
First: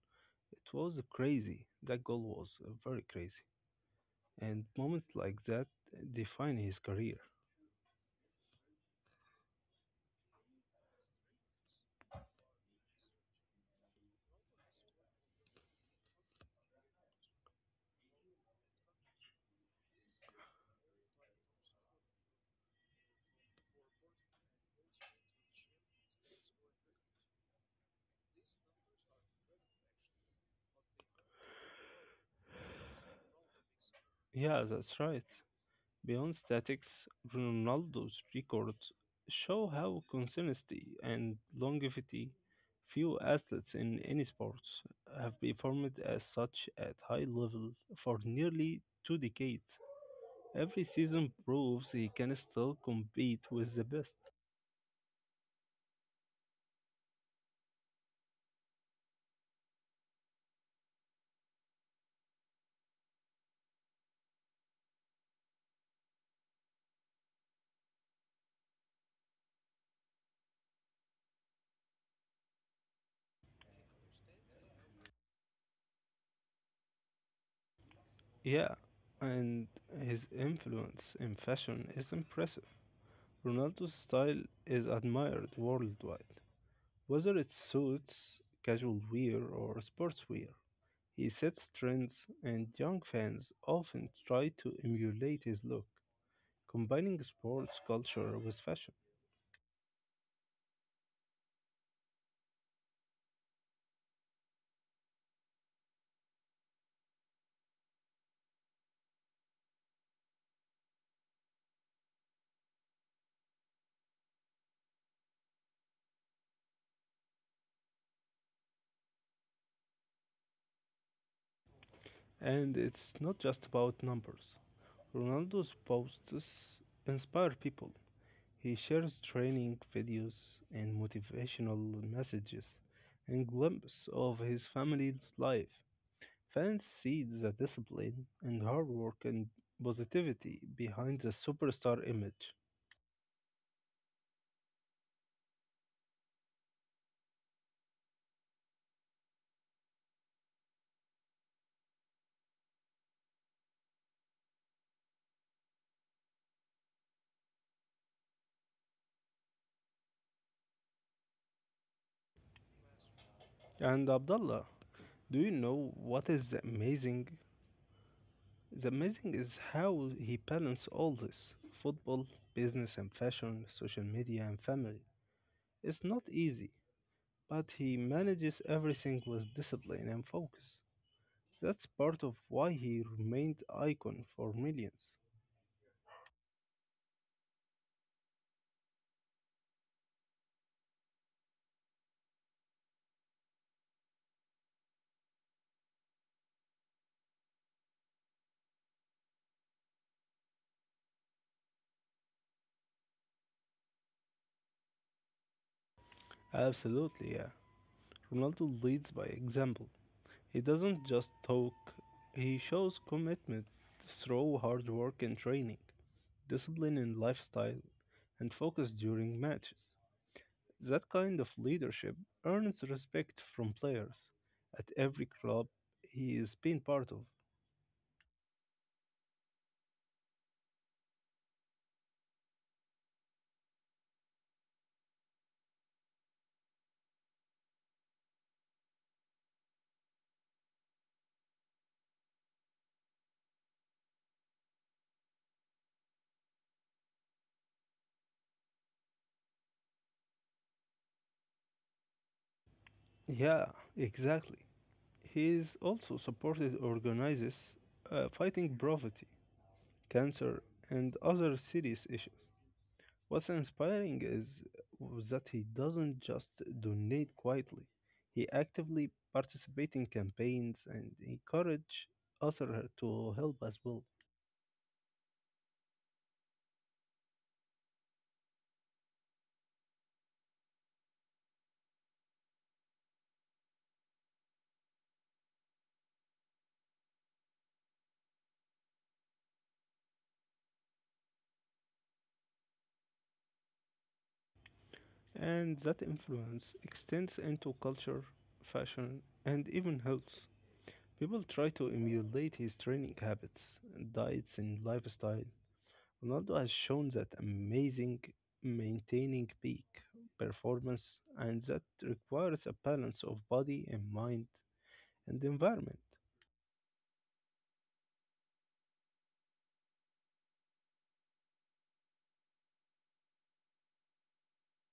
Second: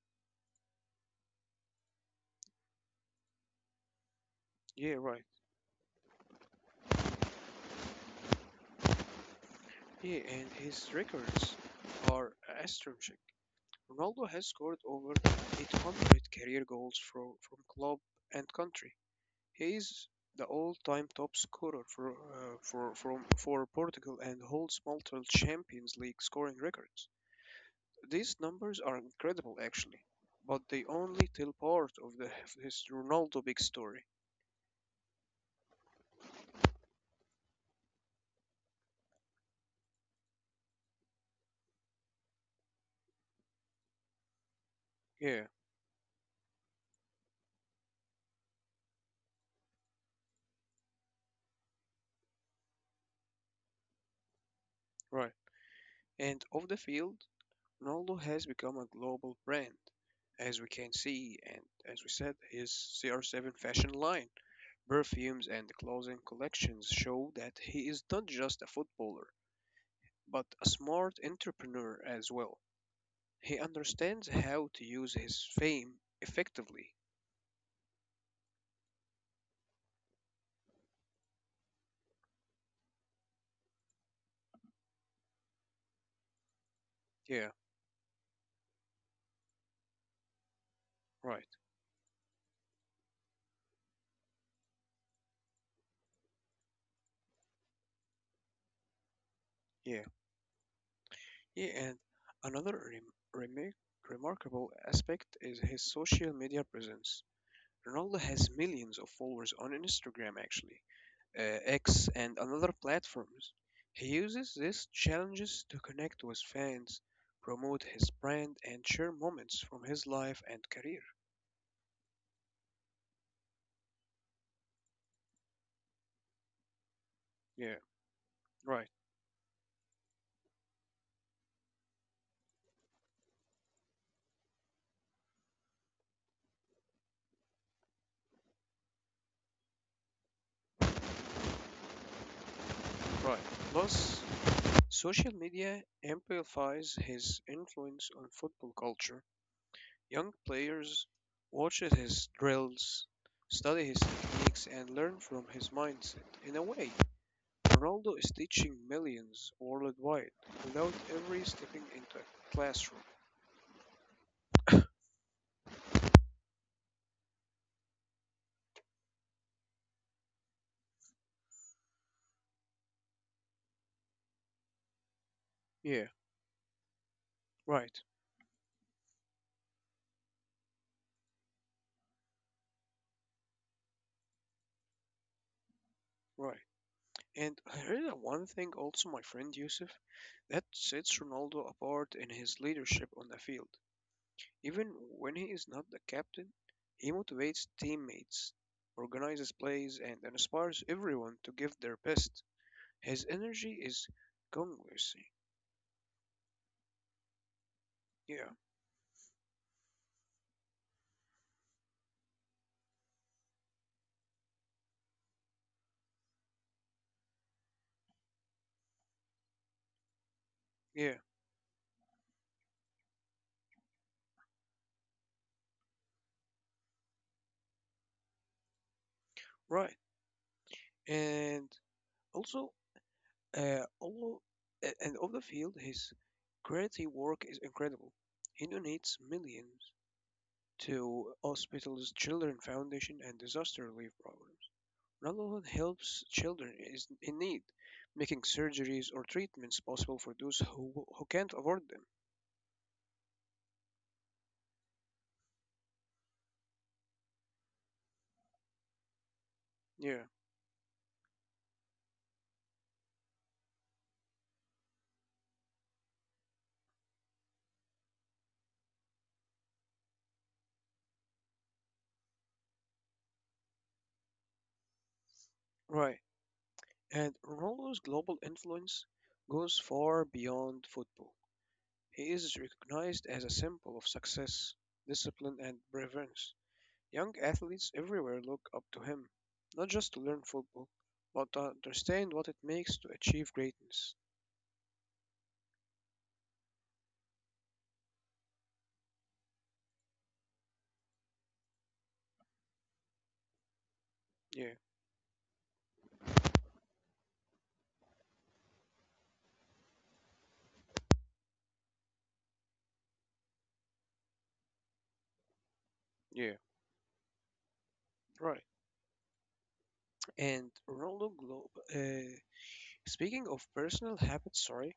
Speaker 2: it was crazy. That goal was very crazy. And
Speaker 1: yeah,
Speaker 2: moments
Speaker 1: right.
Speaker 2: like that define his career.
Speaker 1: Yeah, and his records are astonishing. Ronaldo has scored over 800 career goals for, from club and country. He is the all-time top scorer for, from, for Portugal and holds multiple Champions League scoring records. These numbers are incredible, actually, but they only tell part of the his Ronaldo big story.
Speaker 2: Yeah, that's right. Beyond statics, Ronaldo's records show how consistency and longevity few athletes in any sports have
Speaker 1: Yeah,
Speaker 2: performed as such at high level for nearly two decades. Every season proves he can still compete with the best.
Speaker 1: right. And off the field, Ronaldo has become a global brand, as we can see, and as we said, his CR7 fashion line, perfumes, and clothing collections show that he is not just a footballer, but a smart entrepreneur as well. He understands how to use his fame effectively.
Speaker 2: Yeah, and his influence in fashion is impressive. Ronaldo's style is admired worldwide, whether
Speaker 1: Yeah,
Speaker 2: it's suits, casual wear, or sportswear. He
Speaker 1: right.
Speaker 2: sets trends, and young fans often try to emulate his look, combining sports culture with fashion.
Speaker 1: Yeah. Yeah, and another remarkable aspect is his social media presence. Ronaldo has millions of followers on Instagram actually, X, and another platforms. He uses these challenges to connect with fans, promote his brand, and share moments from his life and career.
Speaker 2: And it's not just about numbers. Ronaldo's posts inspire
Speaker 1: Yeah,
Speaker 2: people. He
Speaker 1: right,
Speaker 2: shares training videos and motivational messages and glimpses of his family's life. Fans see the discipline and hard work and positivity behind the superstar image.
Speaker 1: right. Plus, social media amplifies his influence on football culture. Young players watch his drills, study his techniques, and learn from his mindset. In a way, Ronaldo is teaching millions worldwide without ever stepping into a classroom.
Speaker 2: And Abdullah, do you know what is the amazing? The amazing is how he balanced all this football, business and fashion, social media and family.
Speaker 1: Yeah,
Speaker 2: It's not easy, but
Speaker 1: right,
Speaker 2: he manages everything with discipline and focus. That's part of why he remained icon for millions.
Speaker 1: right. And I read that one thing also, my friend Yusuf, that sets Ronaldo apart in his leadership on the field. Even when he is not the captain, he motivates teammates, organizes plays, and inspires everyone to give their best. His energy is contagious.
Speaker 2: Absolutely, yeah.
Speaker 1: Yeah,
Speaker 2: Ronaldo leads by example. He doesn't just talk, he shows commitment through hard work and training, discipline in lifestyle, and focus during matches. That
Speaker 1: yeah,
Speaker 2: kind of leadership earns respect from players at every club he has been part of.
Speaker 1: right. And also, all and off the field, his charity work is incredible. He donates millions to hospitals, children foundation, and disaster relief programs. Ramadan helps children is in need, making surgeries or treatments possible for those who can't afford them.
Speaker 2: Yeah, exactly. He is also supported organizes fighting poverty,
Speaker 1: Yeah,
Speaker 2: cancer, and other serious issues. What's inspiring is was that he doesn't just donate quietly. He actively participates in campaigns and encourage others to help as well.
Speaker 1: right. And Ronaldo's global influence goes far beyond football. He is recognized as a symbol of success, discipline, and brilliance. Young athletes everywhere look up to him, not just to learn football, but to understand what it makes to achieve greatness.
Speaker 2: And that influence extends into culture, fashion, and even health. People try to emulate his training habits, diets,
Speaker 1: Yeah.
Speaker 2: and lifestyle. Ronaldo has shown that amazing maintaining peak performance, and that requires a balance of body and mind and the environment.
Speaker 1: Yeah. Right. And Ronaldo Globe. Speaking of personal habits, sorry,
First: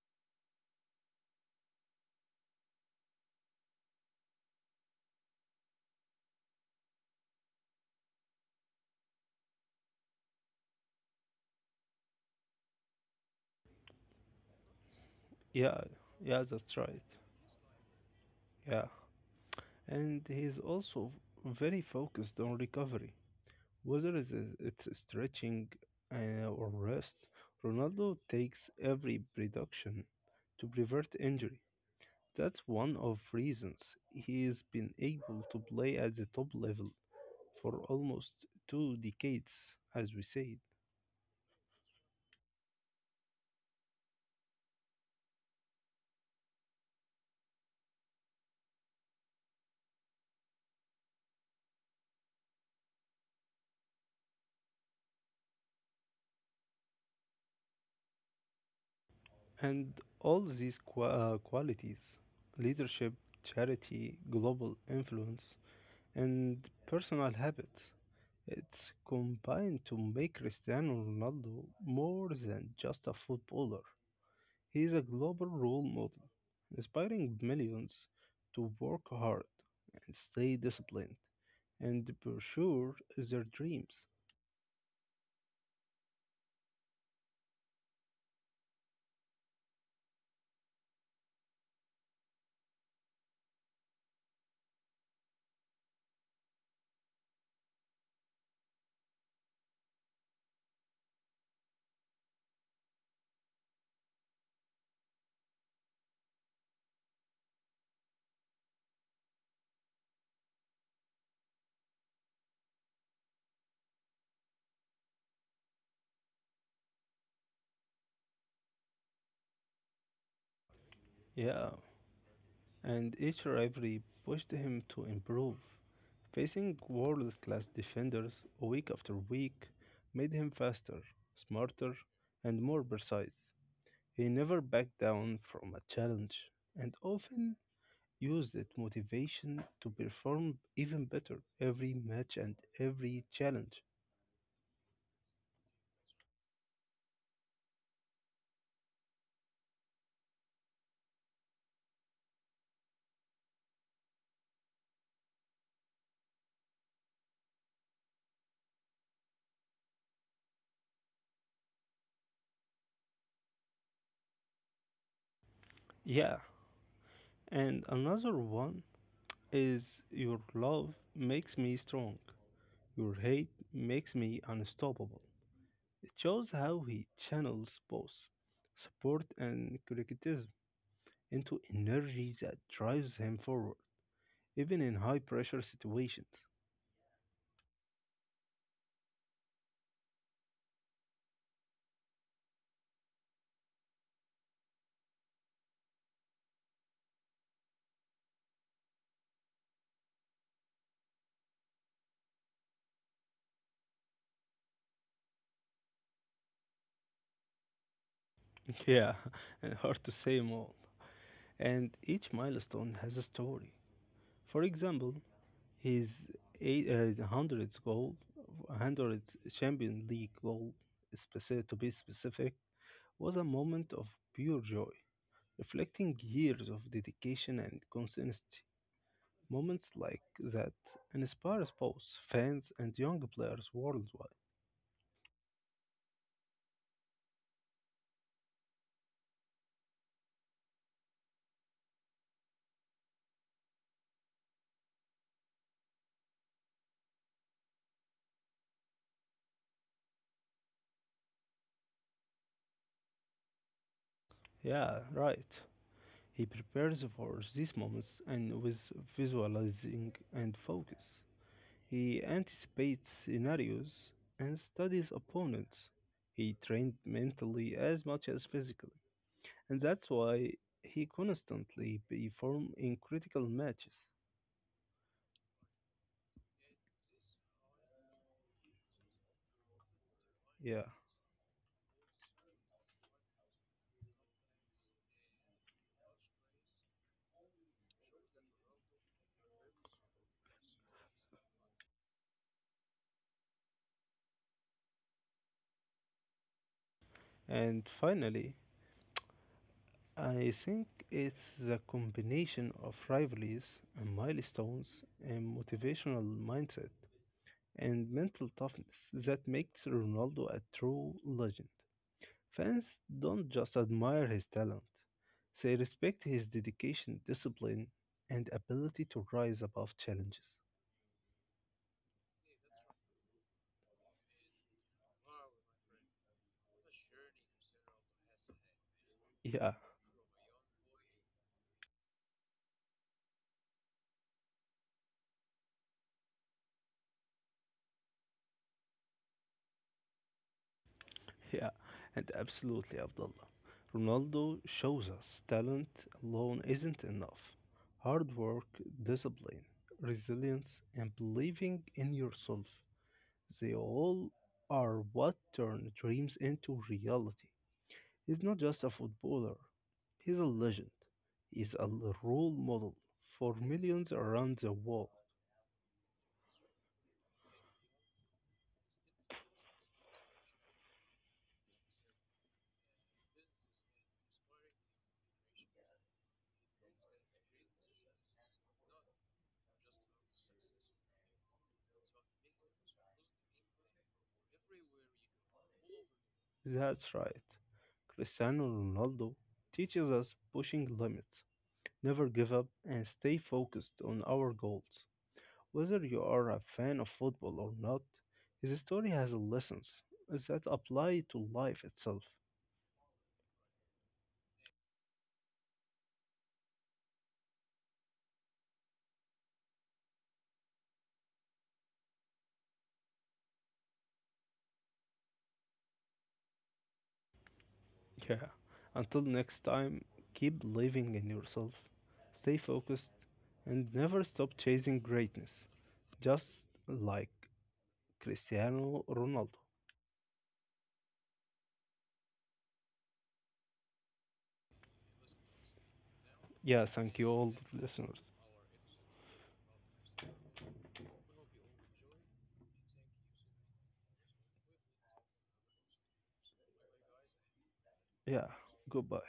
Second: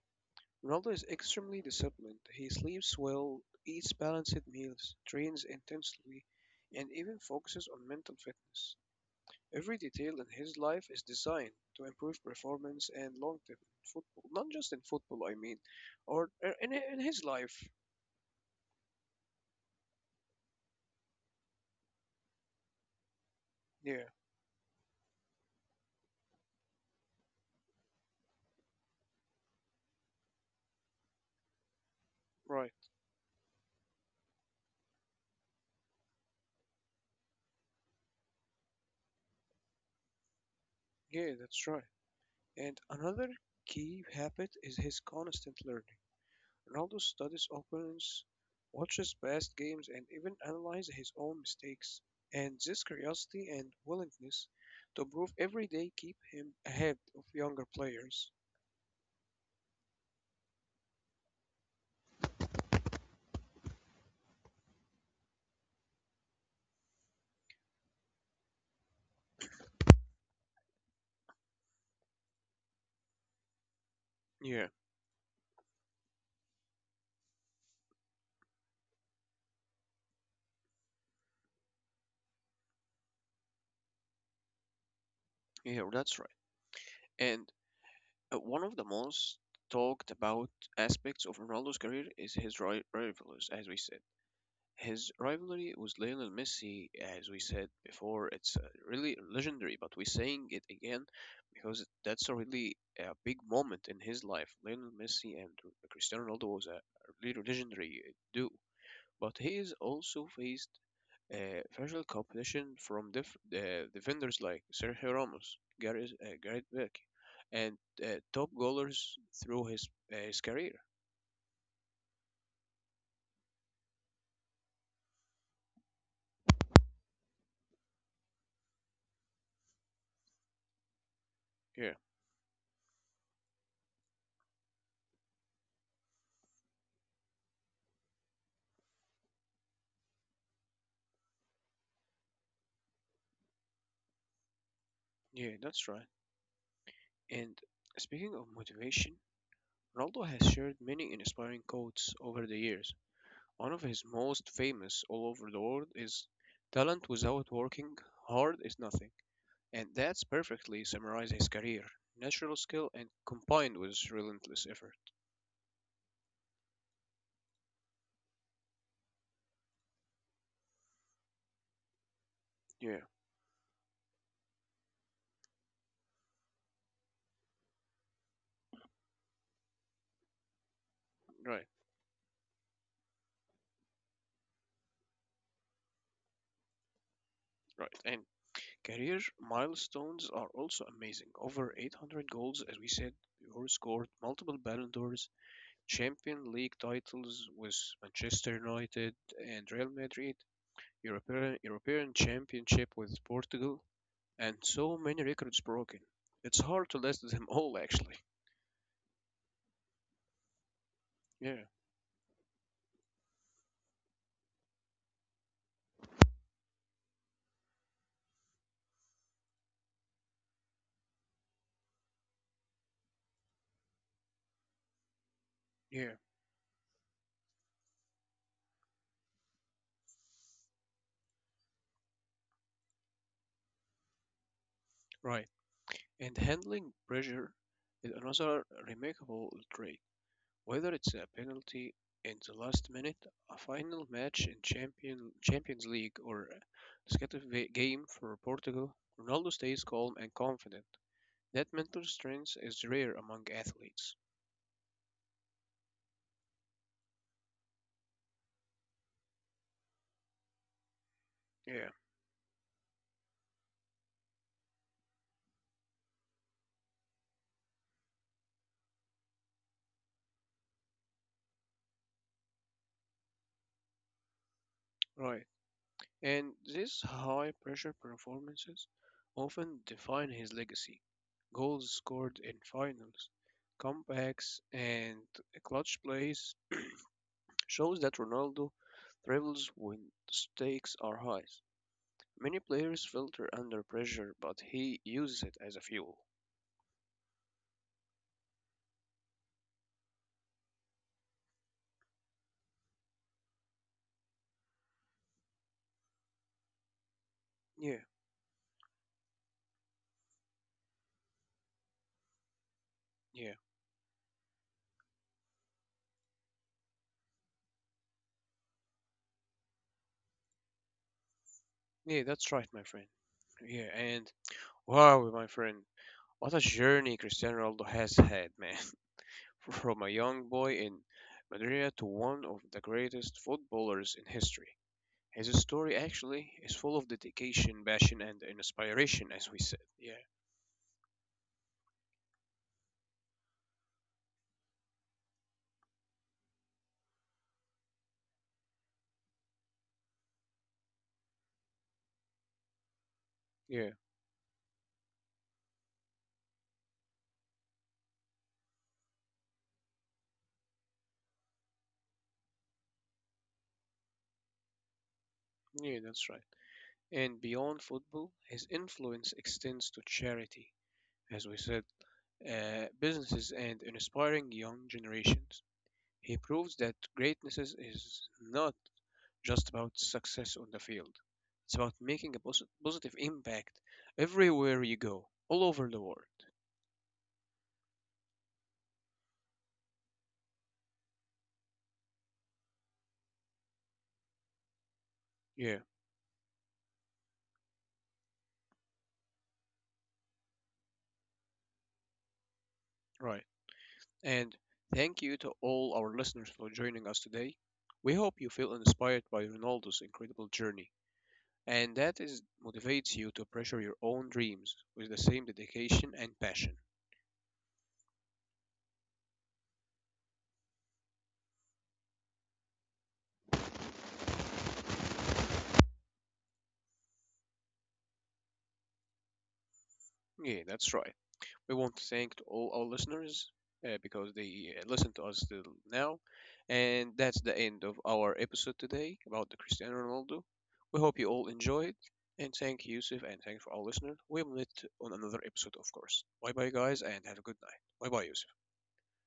Speaker 1: Ronaldo is extremely disciplined. He sleeps well, eats balanced meals, trains intensely, and even focuses on mental fitness. Every detail in his life is designed to improve performance and longevity in football. Not just in football, I mean,
Speaker 2: Yeah,
Speaker 1: or
Speaker 2: yeah,
Speaker 1: or
Speaker 2: that's
Speaker 1: in
Speaker 2: right.
Speaker 1: his life.
Speaker 2: Yeah, and he's also very focused on recovery,
Speaker 1: Yeah,
Speaker 2: whether it's stretching or rest. Ronaldo takes every precaution to prevent injury. That's
Speaker 1: right.
Speaker 2: one of reasons he's been able to play at the top level for almost two decades, as we said.
Speaker 1: Yeah, that's right. And another key habit is his constant learning. Ronaldo studies opponents, watches past games, and even analyzes his own mistakes. And this curiosity and willingness to improve every day keep him ahead of younger players.
Speaker 2: And all these qualities leadership, charity, global influence and personal habits. It's combined to make Cristiano Ronaldo more than just a footballer.
Speaker 1: Yeah,
Speaker 2: He is a global role model, inspiring millions to work hard and stay disciplined and pursue their dreams.
Speaker 1: yeah, that's right. And one of the most talked about aspects of Ronaldo's career is his rivalries, as we said. His rivalry with Lionel Messi, as we said before, it's really legendary, but we're saying it again because that's a really a big moment in his life. Lionel Messi and Cristiano Ronaldo was a really legendary duo, but he is also faced fierce competition from defenders like Sergio Ramos, Gareth, Gareth Bale, and top goalers through his career.
Speaker 2: Yeah, and each rivalry pushed him to improve. Facing world class defenders week after week made him faster, smarter,
Speaker 1: Yeah,
Speaker 2: and more precise. He never backed down from a challenge and often used that motivation to perform even better every match and every challenge.
Speaker 1: yeah, that's right. And speaking of motivation, Ronaldo has shared many inspiring quotes over the years. One of his most famous all over the world is, "Talent without working hard is nothing." And that's perfectly summarizes his career. Natural skill and combined with relentless effort.
Speaker 2: Yeah, and another one is Your love makes me strong,
Speaker 1: Yeah,
Speaker 2: your hate makes me unstoppable. It shows how he channels both support and criticism into
Speaker 1: right,
Speaker 2: energy that drives him forward, even in high pressure situations.
Speaker 1: right. And career milestones are also amazing. Over 800 goals, as we said before, scored multiple Ballon d'Ors, Champion League titles with Manchester United and Real Madrid, European, European Championship with Portugal, and so many records broken. It's hard to list them all, actually.
Speaker 2: Yeah, and hard to say more.
Speaker 1: Yeah,
Speaker 2: And each milestone has a story. For example, his 100th goal, 100th Champions League goal, to be specific, was a moment of pure joy, reflecting
Speaker 1: yeah,
Speaker 2: years of dedication and consistency. Moments like that inspires both fans and young players worldwide.
Speaker 1: right. And handling pressure is another remarkable trait. Whether it's a penalty in the last minute, a final match in Champion, Champions League, or a decisive game for Portugal, Ronaldo stays calm and confident. That mental strength is rare among athletes.
Speaker 2: Yeah, right. He prepares for these moments and with visualizing and focus.
Speaker 1: Yeah,
Speaker 2: He anticipates scenarios and studies opponents. He trained mentally as much as physically, and that's why he constantly perform in critical matches.
Speaker 1: right. And these high pressure performances often define his
Speaker 2: Yeah.
Speaker 1: legacy. Goals scored in finals, comebacks, and clutch plays shows that Ronaldo thrives when stakes are high. Many players filter under pressure, but he uses it as a fuel.
Speaker 2: And finally, I think it's the combination of rivalries and milestones and motivational mindset
Speaker 1: Yeah,
Speaker 2: and mental toughness that makes Ronaldo a true legend. Fans don't
Speaker 1: yeah,
Speaker 2: just admire his talent, they respect his dedication, discipline, and ability to rise above challenges.
Speaker 1: yeah, that's right, my friend. Yeah, and wow, my friend, what a journey Cristiano Ronaldo has had, man.
Speaker 2: Yeah,
Speaker 1: From a young boy in Madeira to one of the greatest footballers in history, his story actually is full of dedication, passion, and inspiration, as we said. Yeah,
Speaker 2: yeah, and absolutely, Abdullah. Ronaldo shows us talent alone isn't enough. Hard work, discipline, resilience, and believing in yourself, they
Speaker 1: yeah,
Speaker 2: all are what turn dreams into reality. He's not just a footballer, he's a legend. He's a role model for millions around the world.
Speaker 1: yeah, that's right. And beyond football, his influence extends to charity, as we said, businesses, and inspiring young generations. He proves that greatness is not just about success on the field. It's about making a positive impact everywhere you go, all over the world.
Speaker 2: That's right. Cristiano Ronaldo teaches us pushing limits, never give up, and stay focused on our goals.
Speaker 1: Yeah,
Speaker 2: Whether you are a fan of football or not, his story has lessons that apply to life itself.
Speaker 1: right. And thank you to all our listeners for joining us today. We hope you feel inspired by Ronaldo's incredible journey and that is motivates you to pressure your own dreams with the same dedication and passion.
Speaker 2: Yeah. Until next time, keep believing in yourself, stay focused, and never stop chasing greatness. Just like Cristiano Ronaldo.
Speaker 1: Yeah, that's right. We want to thank all our listeners because they listen to us till now.
Speaker 2: Yeah,
Speaker 1: And
Speaker 2: thank you
Speaker 1: that's
Speaker 2: all
Speaker 1: the end of
Speaker 2: listeners.
Speaker 1: our episode today about the Cristiano Ronaldo. We hope you all enjoyed. And thank you, Yusuf, and thanks for our listener. We'll meet on another episode, of course. Bye bye, guys, and have a good night. Bye bye,
Speaker 2: Yeah,
Speaker 1: Yusuf.
Speaker 2: goodbye.